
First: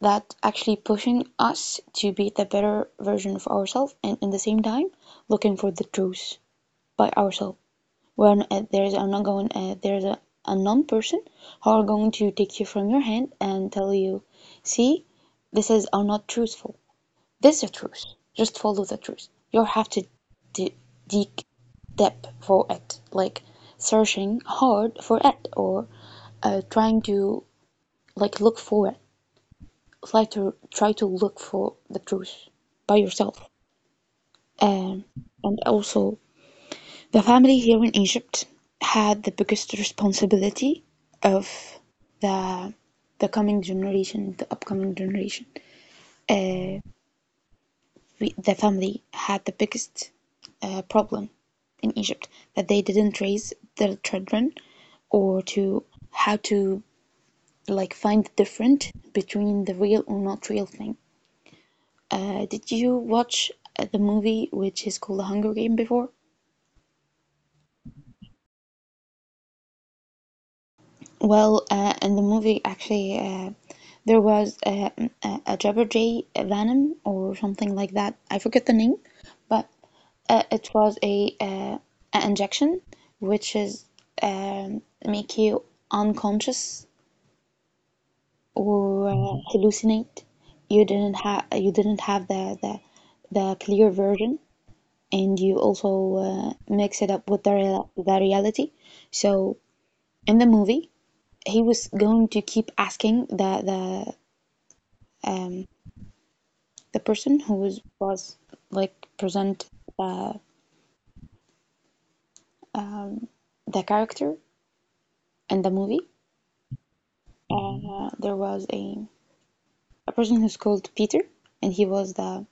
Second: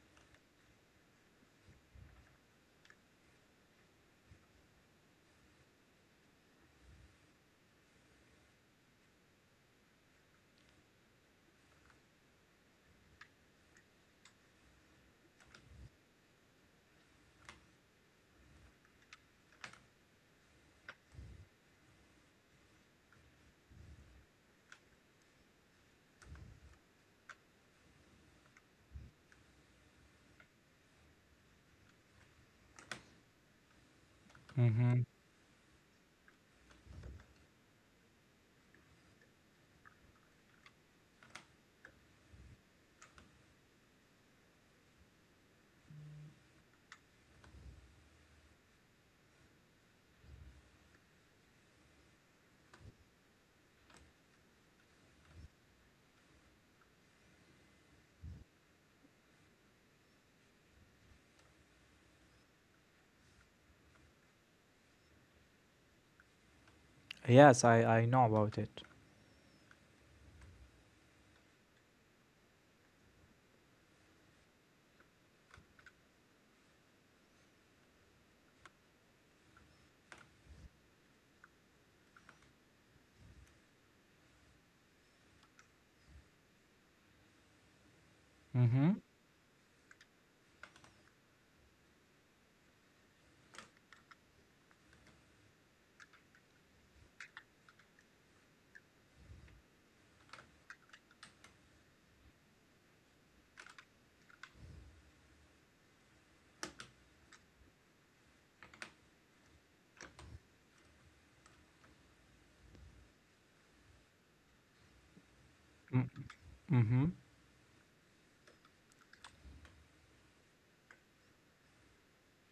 Speaker 2: that actually pushing us to be the better version of ourselves, and in the same time looking for the truth by ourselves when there's an ongoing there's a non-person who are going to take you from your hand and tell you, see, this is are not truthful, this is a truth, just follow the truth. You have to d- dig de deep for it, like searching hard for it or trying to like look for it, try to look for the truth by yourself.
Speaker 1: Mm-hmm.
Speaker 2: Um, and also, the family here in Egypt had the biggest responsibility of the the coming generation, the upcoming generation. Uh, we, the family had the biggest problem in Egypt that they didn't raise their children or to how to like find the difference between the real or not real thing. Did you watch the movie which is called The Hunger Game before?
Speaker 1: Yes, I know about it.
Speaker 2: Well, in the movie, actually, there was a Jabberjay Venom or something like that. I forget the name, but it was a an injection which is um, make you unconscious
Speaker 1: Mm-hmm.
Speaker 2: or hallucinate. You didn't have the clear version, and you also mix it up with the, the reality. So in the movie, he was going to keep asking the person who was like present, uh, the character in the movie.
Speaker 1: Mm, mm-hmm.
Speaker 2: There was a person who's called Peter, and he was the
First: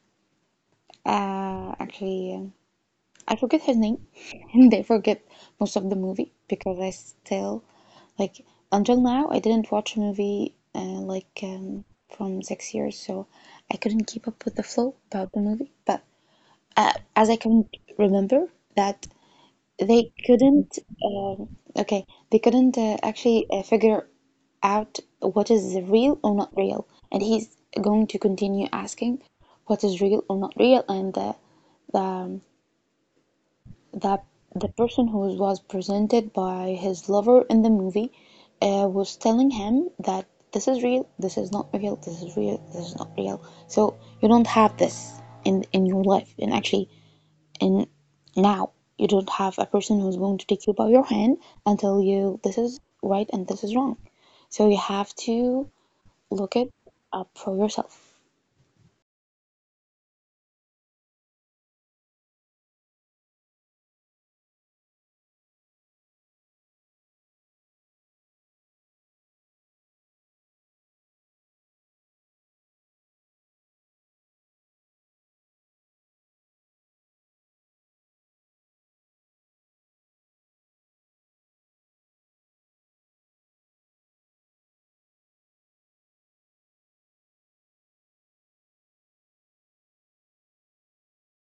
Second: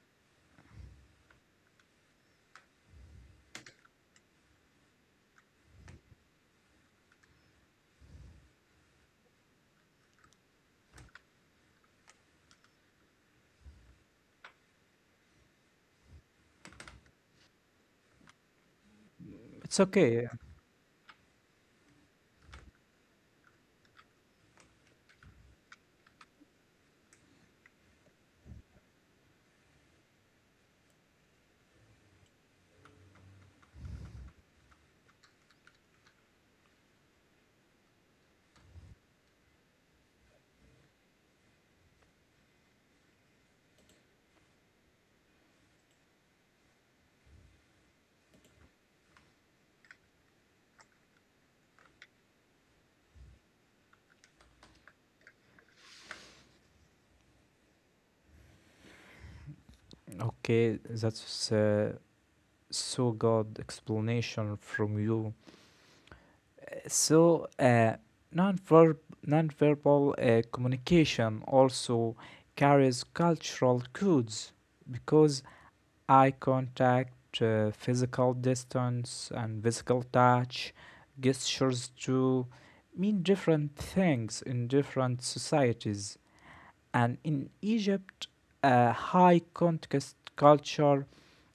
Speaker 2: actually I forget her name, [LAUGHS] and they forget most of the movie because I still like until now I didn't watch a movie from 6 years, so I couldn't keep up with the flow about the movie. But as I can remember that
Speaker 1: It's
Speaker 2: they
Speaker 1: okay.
Speaker 2: couldn't, um okay, they couldn't actually figure out what is real or not real, and he's going to continue asking what is real or not real, and the that the person who was presented by his lover in the movie was telling him that this is real, this is not real, this is real, this is not real. So you don't have this in your life, and actually, in now you don't have a person who's going to take you by your hand and tell you this is right and this is wrong. So you have to look it up for yourself.
Speaker 1: Okay, that's so good explanation from you. Uh, So, uh, non-verb, Non-verbal communication also carries cultural codes because eye contact, physical distance, and physical touch, gestures too, mean different things in different societies. And in Egypt, a high context culture,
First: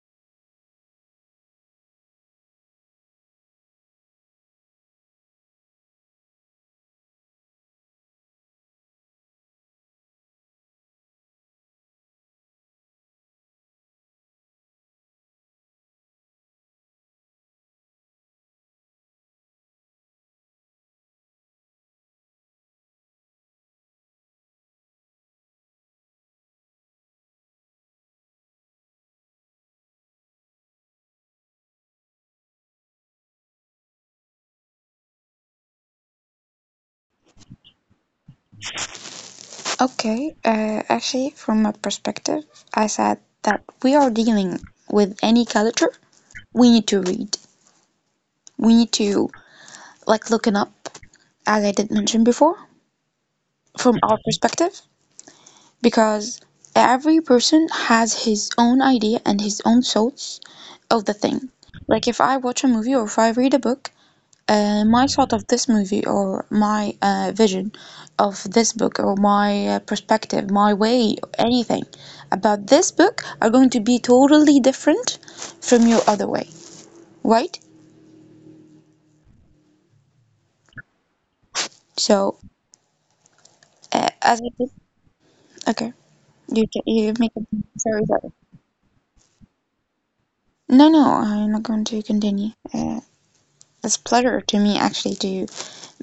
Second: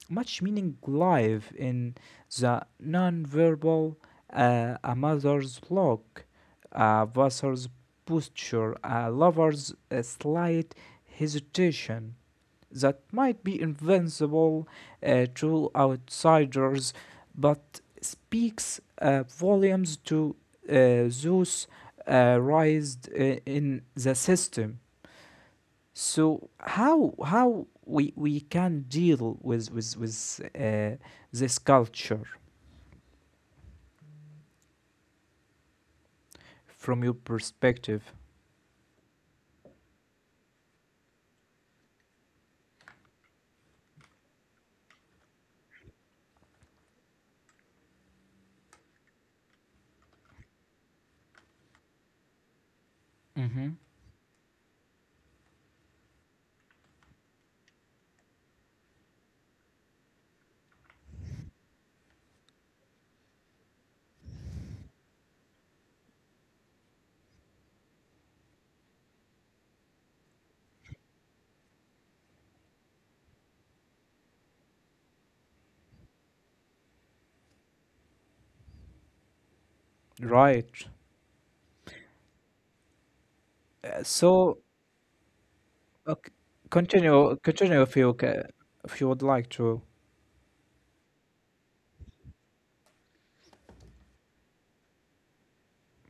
Speaker 1: much meaning live in the nonverbal, a mother's look, a vessel's posture, a lover's slight hesitation that might be invincible to outsiders, but speaks volumes to uh, those raised in the system. So how we can deal with this culture from your perspective?
Speaker 2: Okay, actually, from my perspective, I said that we are dealing with any culture, we need to read. We need to like looking up, as I did mention before,
Speaker 1: Hmm.
Speaker 2: from our perspective, because every person has his own idea and his own thoughts of the thing. Like if I watch a movie or if I read a book, my thought of this movie or my vision of this book or my perspective, my way, anything about this book are going to be totally different from your other way, right?
Speaker 1: Right.
Speaker 2: So,
Speaker 1: Uh,
Speaker 2: as I
Speaker 1: So
Speaker 2: did, okay,
Speaker 1: okay.
Speaker 2: you you
Speaker 1: continue
Speaker 2: make it.
Speaker 1: continue
Speaker 2: Sorry, sorry.
Speaker 1: if you would like to.
Speaker 2: No, no, I'm not going to continue. It's a pleasure to me actually to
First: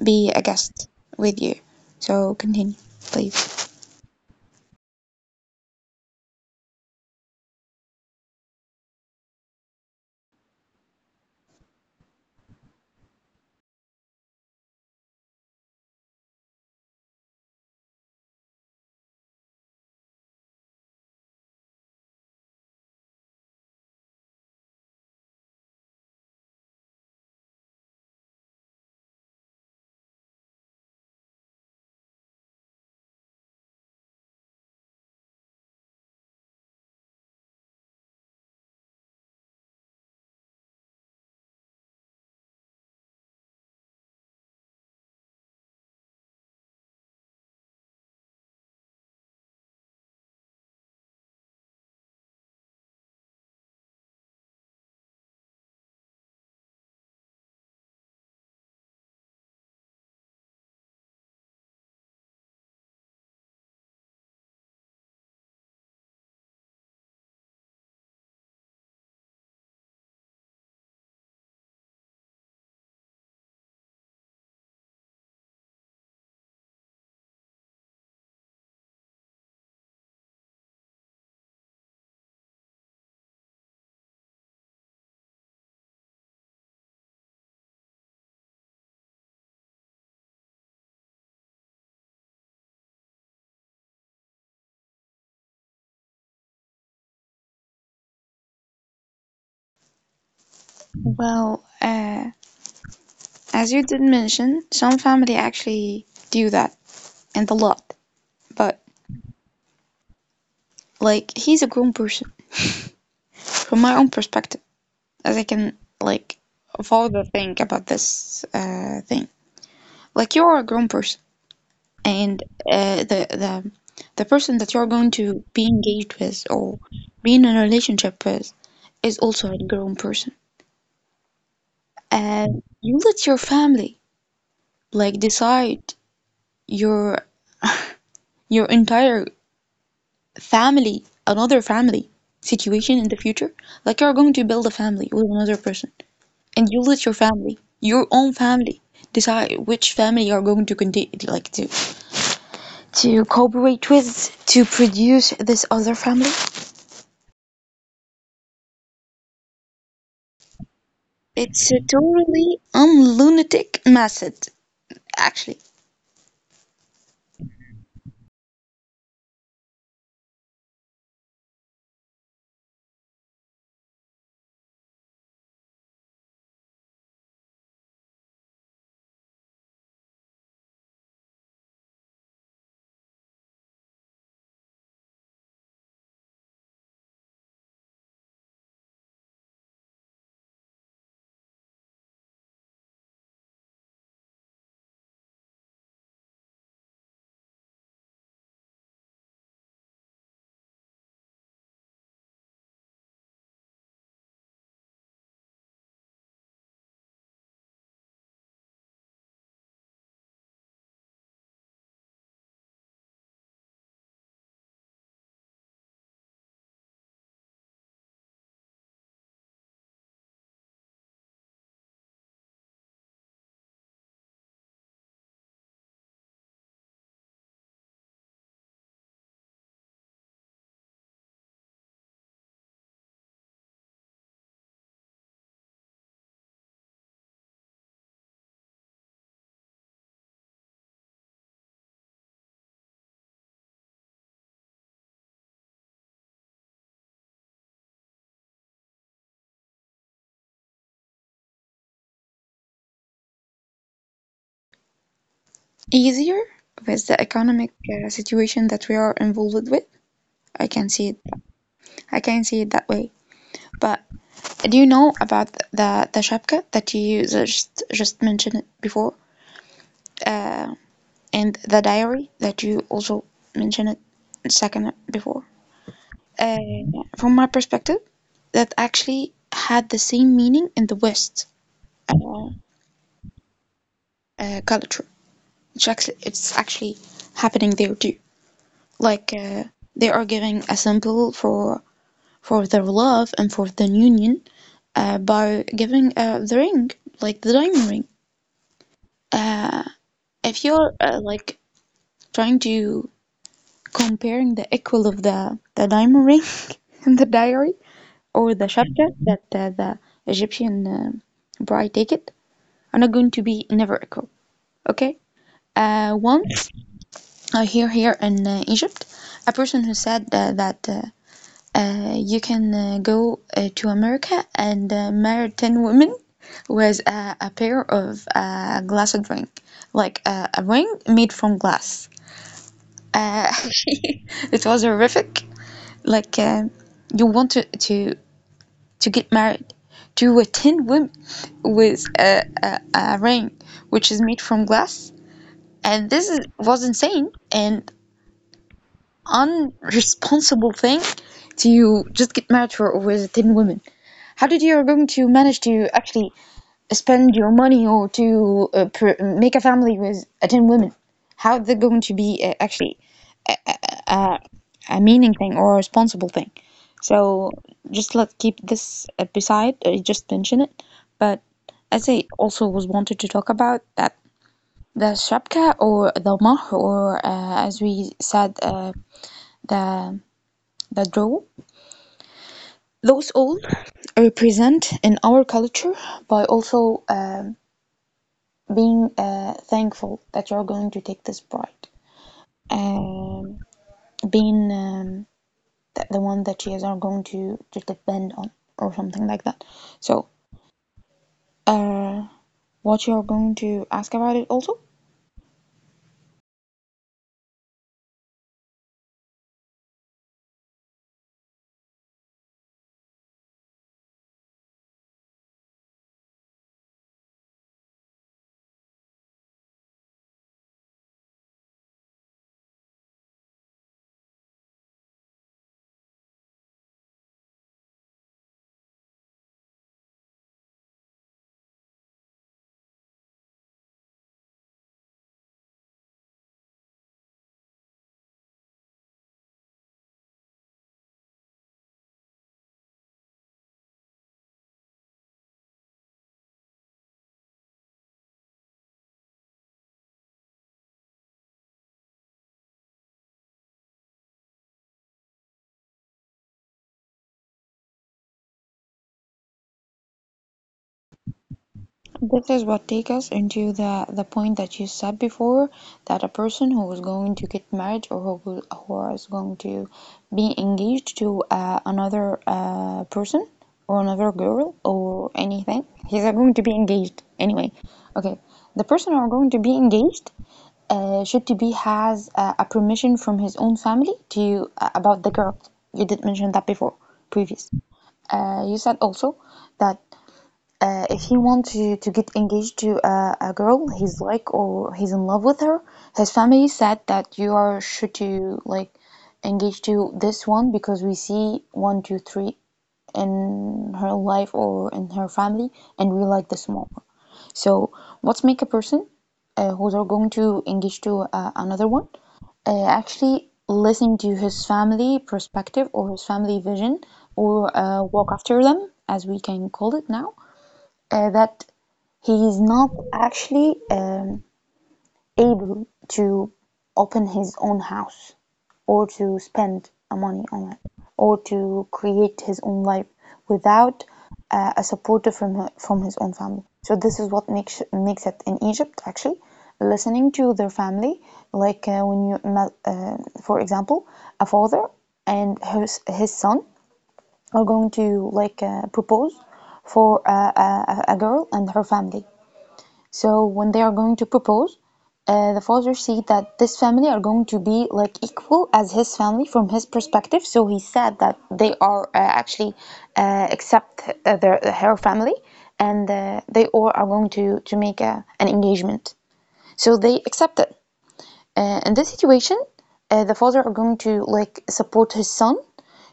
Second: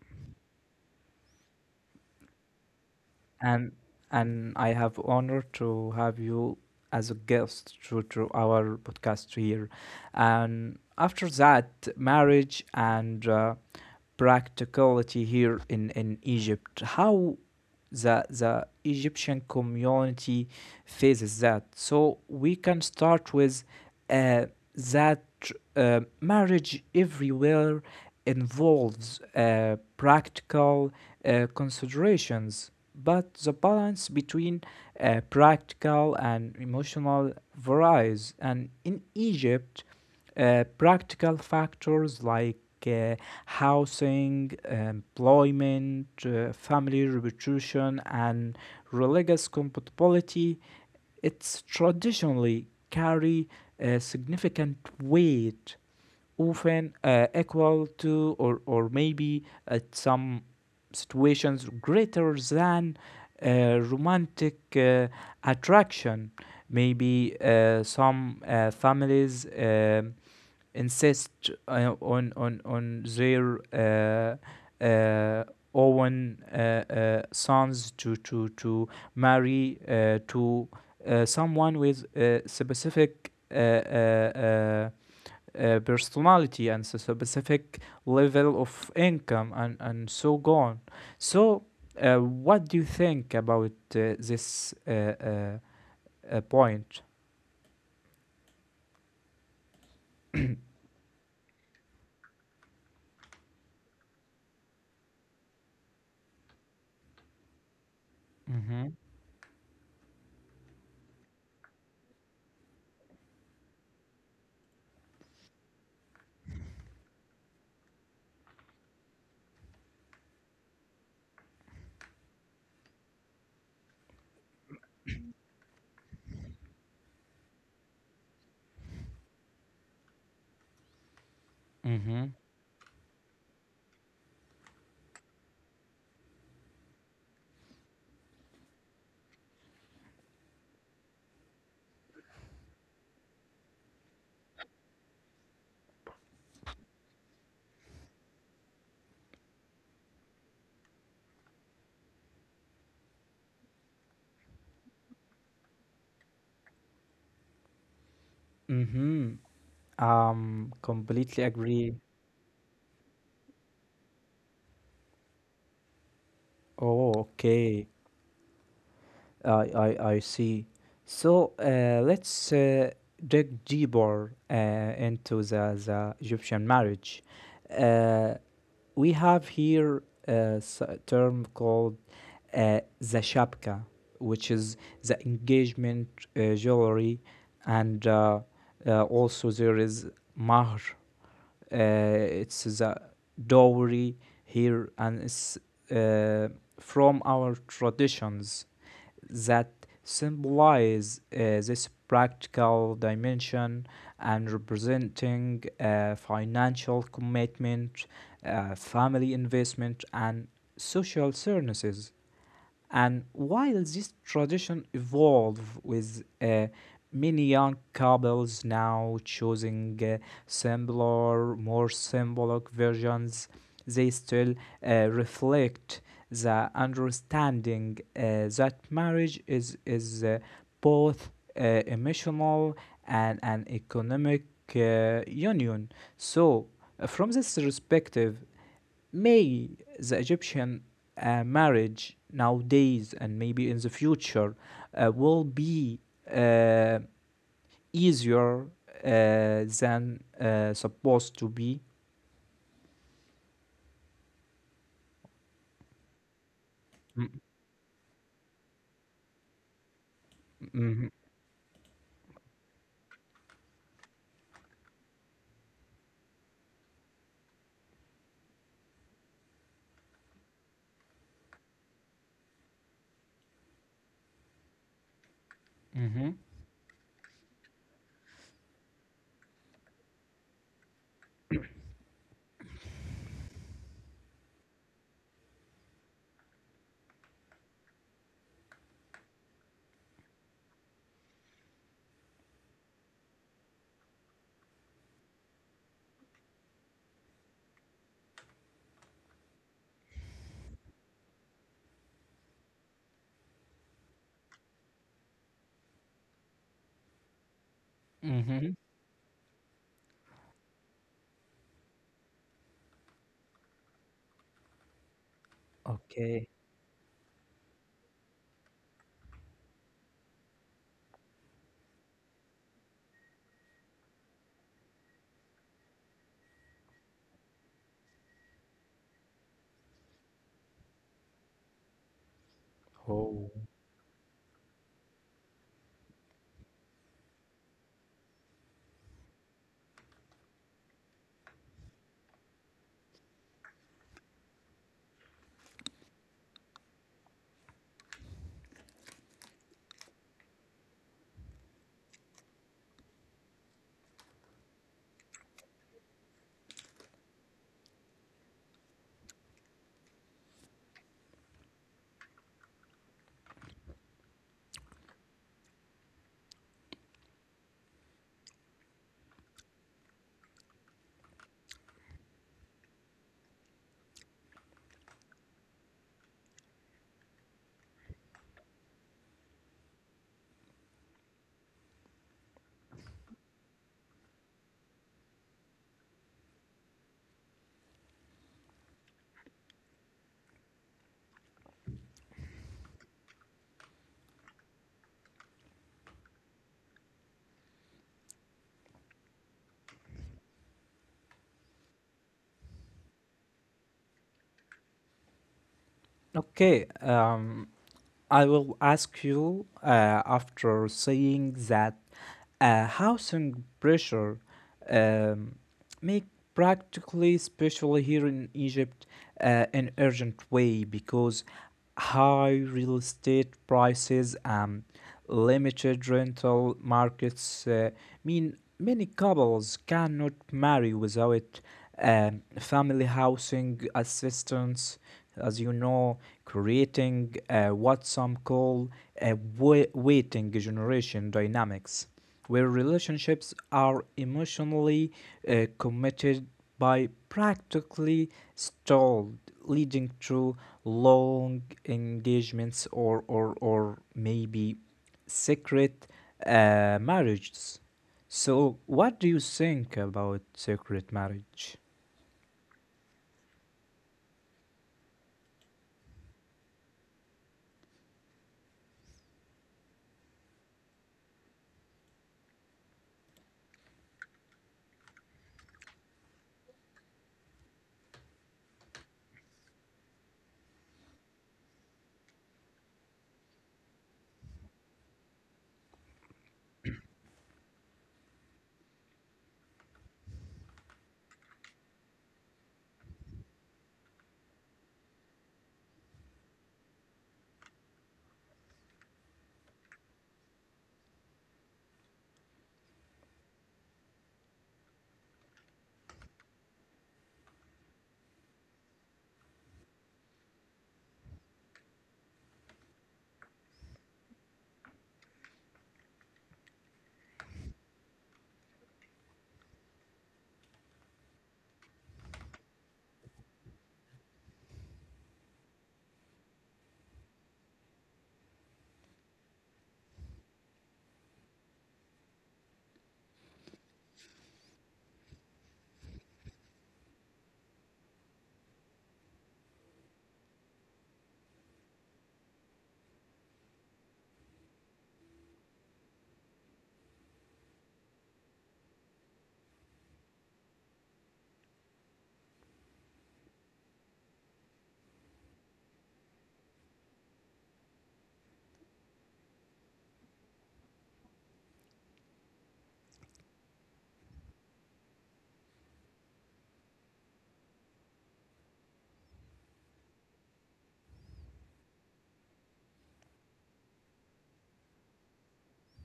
Speaker 2: be a guest with you. So continue, please.
Speaker 1: and and I have honor to have you as a guest to our podcast here, and after that marriage and. Practicality here in Egypt. How the Egyptian community faces that. So we can start with uh, that marriage everywhere involves practical considerations, but the balance between practical and emotional varies. And in Egypt, practical factors like uh, housing, employment, family reputation, and religious compatibility, it's traditionally carry a significant weight, often equal to or maybe at some situations greater than romantic attraction. Maybe some families insist on their own sons to marry to someone with a specific uh, personality and a specific level of income and so on. So, what do you think about this point?
Speaker 2: Well. As you did mention, some family actually do that, and a lot. But
Speaker 1: Mm-hmm.
Speaker 2: like, he's a grown person. From my own perspective, as I can like further think about this thing, like you're a grown person, and uh, the the the person that you're going to be engaged with or be in a relationship with is also a grown person.
Speaker 1: Mm-hmm.
Speaker 2: And you let your family like decide your your entire family, another family situation in the future, like you're going to build a family with another person, and you let your family, your own family, decide which family you're going to continue, like to cooperate with to produce this other family.
Speaker 1: Mm-hmm. Completely
Speaker 2: It's a
Speaker 1: agree.
Speaker 2: totally unlunatic method, actually.
Speaker 1: Oh, okay. I see. So, let's dig deeper into the Egyptian marriage. Uh, we have here term called the shabka, which is the engagement jewelry, and also there is mahr. It's the dowry here, and it's uh, from our traditions that symbolize this practical dimension and representing financial commitment, family investment, and social services. And while this tradition evolved with many young couples now choosing simpler, more symbolic versions, they still reflect the understanding that marriage is both emotional and an economic union. So, from this perspective, may the Egyptian marriage nowadays and maybe in the future will be uh, easier than supposed to be.
Speaker 2: Easier with the economic situation that we are involved with. I can see
Speaker 1: Mm-hmm.
Speaker 2: it. I can see it that way. But do you know about the shabka that you just mentioned before, uh, and the diary that you also mentioned it a second before?
Speaker 1: Mm-hmm.
Speaker 2: Uh, from my perspective, that actually had the same meaning in the West uh, culture. It's actually happening there too. Like they are giving a symbol for their love and for the union by giving the ring, like the diamond ring. If you're like trying to comparing the equal of the diamond ring [LAUGHS] in the diary or the
Speaker 1: Mm-hmm.
Speaker 2: chapter that the Egyptian bride take it are not going to be never equal. Okay. Uh,
Speaker 1: Okay.
Speaker 2: once uh, here in Egypt, a person who said that you can go to America and marry ten women was a pair of glass of drink, like a ring made from glass. Uh,
Speaker 1: Oh.
Speaker 2: [LAUGHS] it was horrific like you want to get married to a tin woman with a ring which is made from glass, and this is, was insane and unresponsible thing to just get married for with a tin woman. How did you are going to manage to actually spend your money or to make a family with a tin woman? How they're going to be actually uh, a meaning thing or a responsible thing. So just let's keep this beside, just mention it. But as I also was wanted to talk about that the shabka or the mah or as we said the the draw, those all represent in our culture by also being thankful that you're going to take this bride, um, being that the one that she is are going to depend on or something like that. So uh, what you are going to ask about it also?
Speaker 1: Okay, I will ask you after saying that housing pressure um, make practically, especially here in Egypt, in urgent way because high real estate prices and limited rental markets mean many couples cannot marry without family housing assistance, as you know, creating what some call a waiting generation dynamics where relationships are emotionally committed by practically stalled, leading to long engagements or maybe secret marriages. So, what do you think about secret marriage?
Speaker 2: This is what take us into the point that you said before that a person who is going to get married or who will, who is going to be engaged to another person or another girl or anything, he's going to be engaged anyway, okay. The person who are going to be engaged should to be has a permission from his own family to about the girl. You did mention that before previous. You said also that if he want to get engaged to a girl he's like or he's in love with her, his family said that you are should to like engage to this one because we see one, two, three in her life or in her family and we like this more. So what's make a person who's are going to engage to another one actually listen to his family perspective or his family vision or walk after them as we can call it now, that he is not actually able to open his own house or to spend money on it or to create his own life without a supporter from his own family. So this is what makes it in Egypt actually listening to their family, like when you uh, for example a father and his son are going to like propose for a girl and her family. So when they are going to propose, the father said that this family are going to be like equal as his family from his perspective. So he said that they are actually accept their her family, and they all are going to make an engagement. So they accepted. In this situation, the father are going to like support his son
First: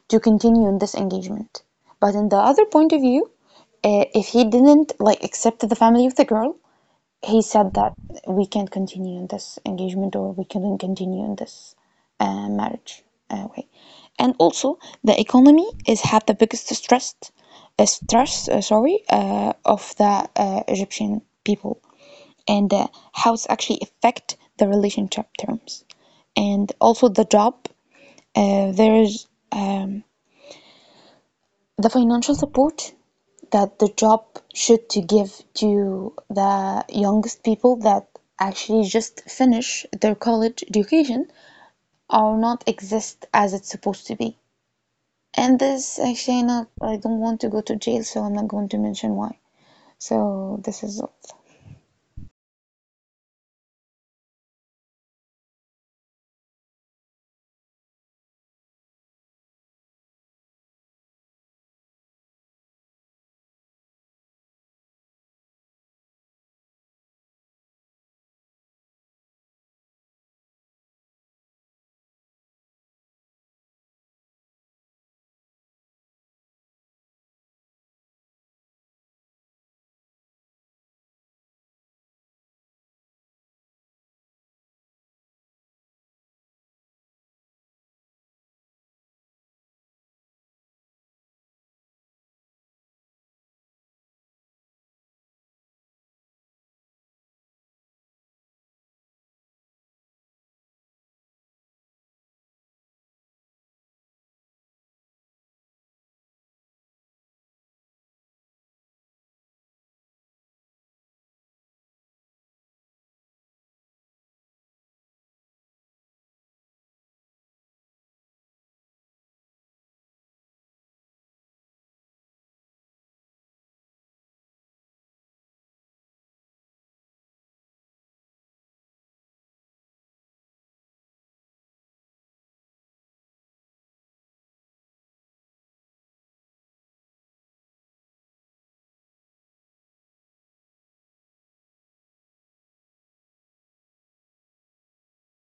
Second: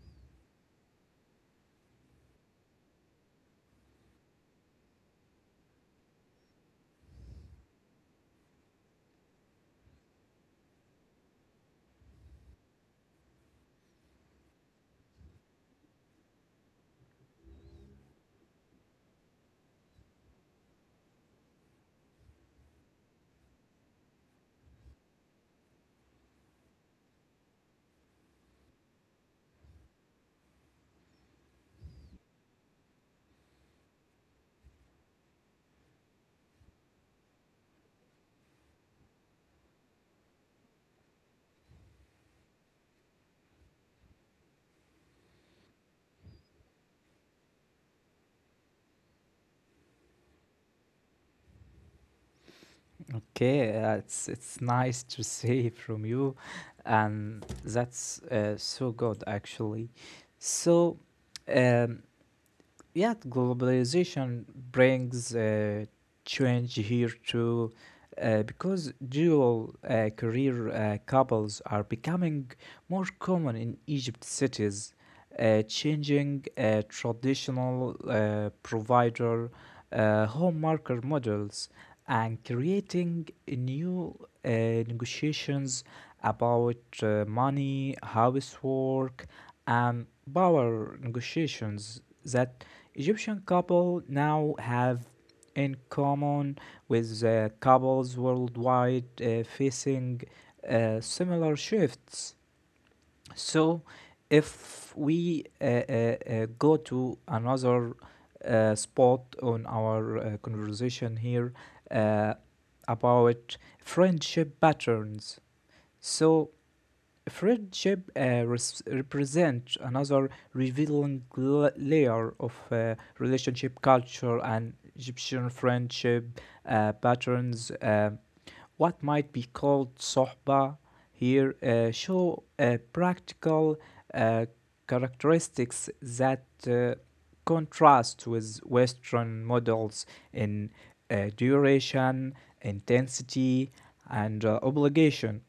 Speaker 2: to continue in this engagement. But in the other point of view, if he didn't like accept the family of the girl, he said that we can't continue in this engagement or we couldn't continue in this marriage way. And also, the economy is had the biggest stress, stress, sorry, of the Egyptian people, and how it's actually affect the relationship terms, and also the job. There is. The financial support that the job should to give to the youngest people that actually just finish their college education or not exist as it's supposed to be. And this actually not I don't want to go to jail so I'm not going to mention why. So this is all.
Speaker 1: Okay, it's nice to [LAUGHS] see from you, and that's so good actually. So, um, yeah, globalization brings change here too because dual career couples are becoming more common in Egypt cities, changing traditional provider home marker models and creating new negotiations about money, housework, and power negotiations that Egyptian couple now have in common with couples worldwide facing similar shifts. So, if we go to another spot on our conversation here uh, about friendship patterns. So friendship represents another revealing layer of relationship culture and Egyptian friendship patterns. What might be called sohba here show practical uh, characteristics that uh, contrast with Western models in duration, intensity, and obligation.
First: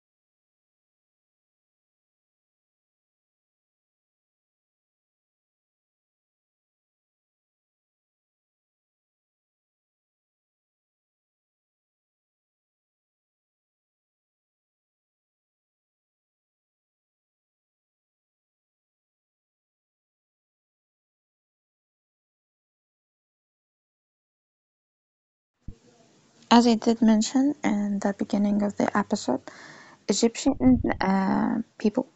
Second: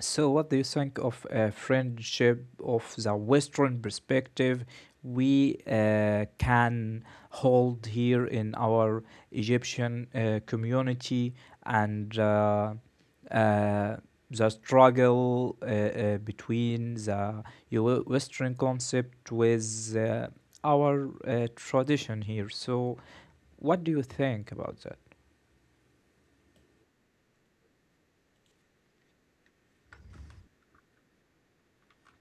Speaker 1: So, what do you think of a friendship of the Western perspective we can hold here in our Egyptian community and uh, the struggle between the Western concept with our tradition here? So, what do you think about that?
Speaker 2: As I did mention in the beginning of the episode, Egyptian people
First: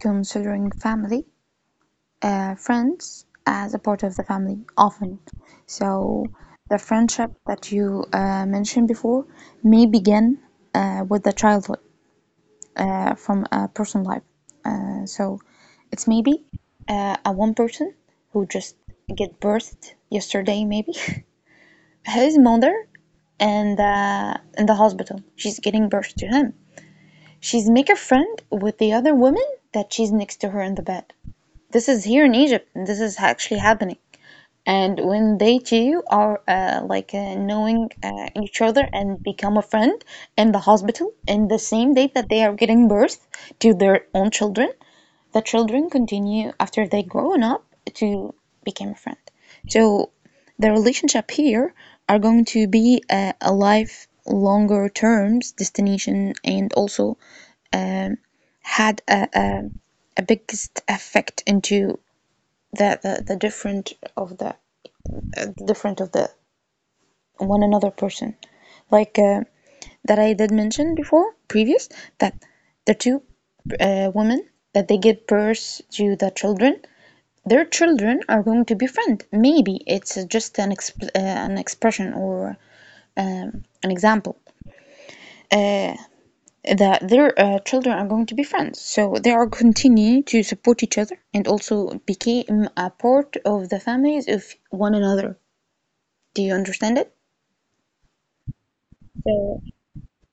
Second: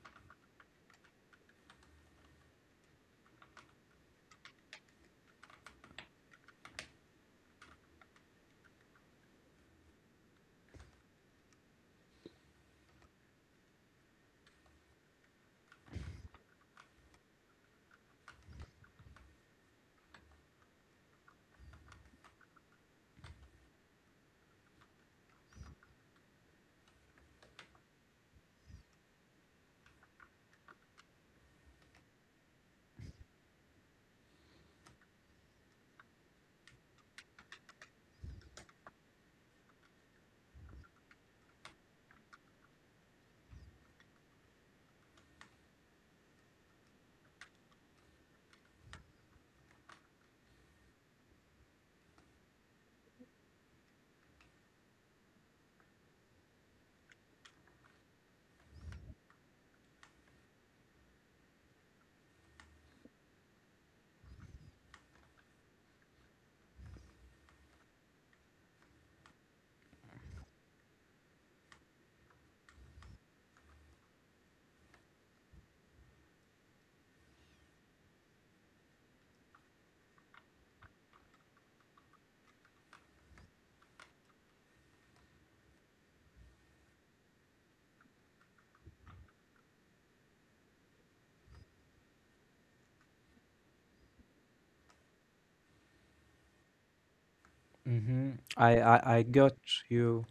Speaker 2: considering family friends as a part of the family often. So the friendship that you mentioned before may begin with the childhood from a personal life. So it's maybe a one person who just get birthed yesterday, maybe [LAUGHS] his mother and in the hospital. She's getting birth to him. She's make a friend with the other woman that she's next to her in the bed. This is here in Egypt, and this is actually happening. And when they two are like knowing each other and become a friend in the hospital in the same day that they are giving birth to their own children, the children continue after they grown up to become a friend. So the relationship here are going to be a life longer terms destination, and also um, had a biggest effect into the different of the the different of the one another person. Like that I did mention before, previous, that the two women that they give birth to the children, their children are going to be friends. Maybe it's just an expression or an example uh, that their children are going to be friends. So they are continuing to support each other and also became a part of the families of one another. Do you understand it?
Speaker 1: Hmm. I got you.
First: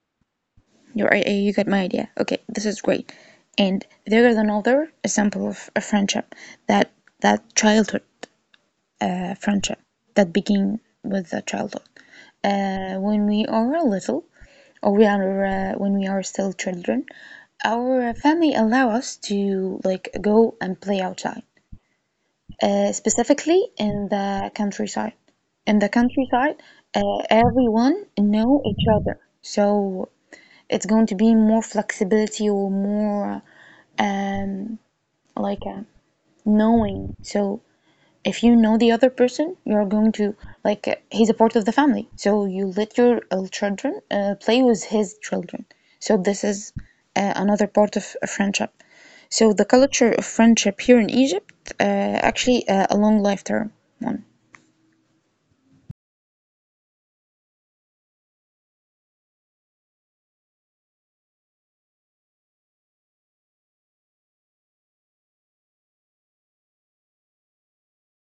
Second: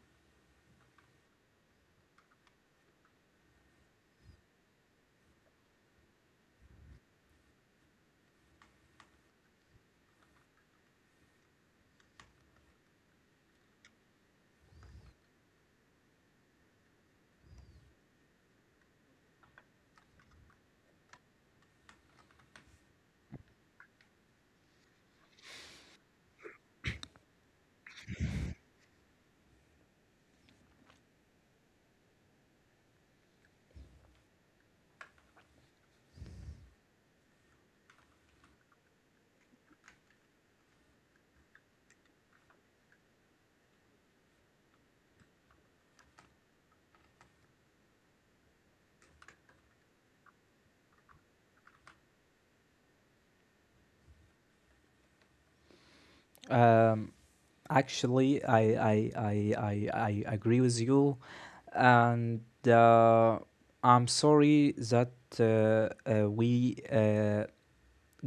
Speaker 2: You are, you get my idea. Okay, this is great. And there is another example of a friendship that that childhood friendship that begin with the childhood. When we are little, or we are when we are still children, our family allow us to like go and play outside, specifically in the countryside. In the countryside, everyone know each other, so it's going to be more flexibility or more um, like knowing. So if you know the other person, you're going to like he's a part of the family. So you let your children play with his children. So this is another part of a friendship. So the culture of friendship here in Egypt actually a long lifetime one.
Speaker 1: Um, Actually, I agree with you, and uh, I'm sorry that we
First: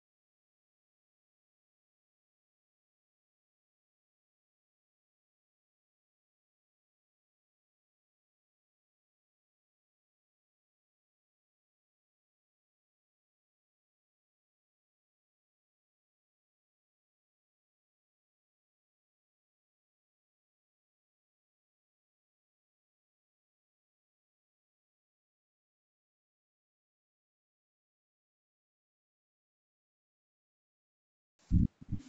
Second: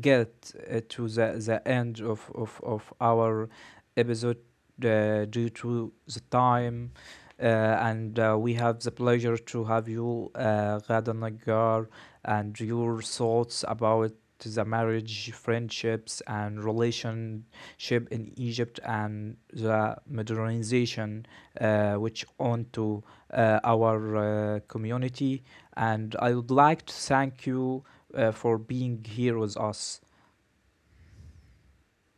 Speaker 1: get to the end of our episode due to the time. Uh, and we have the pleasure to have you, Ghada Nagar, and your thoughts about the marriage, friendships, and relationship in Egypt and the modernization which onto our community. And I would like to thank you for being here with us.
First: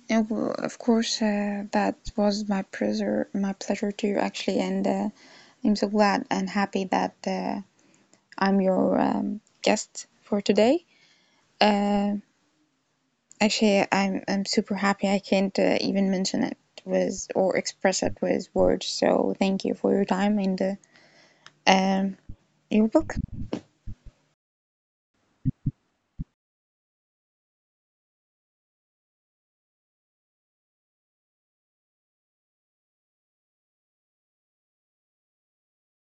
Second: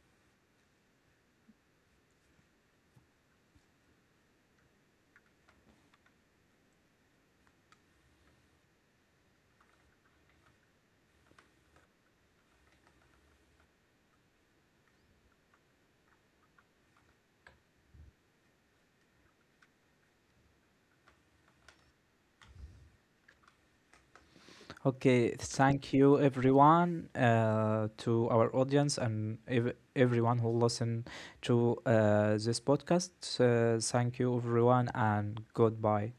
Speaker 2: And of course, that was my pleasure too, actually. And I'm so glad and happy that I'm your guest for today. Uh, Actually, I'm super happy. I can't even mention it with or express it with words. So thank you for your time, and um, you're welcome.
Speaker 1: Okay, thank you everyone to our audience and everyone who listen to this podcast. Thank you everyone and goodbye.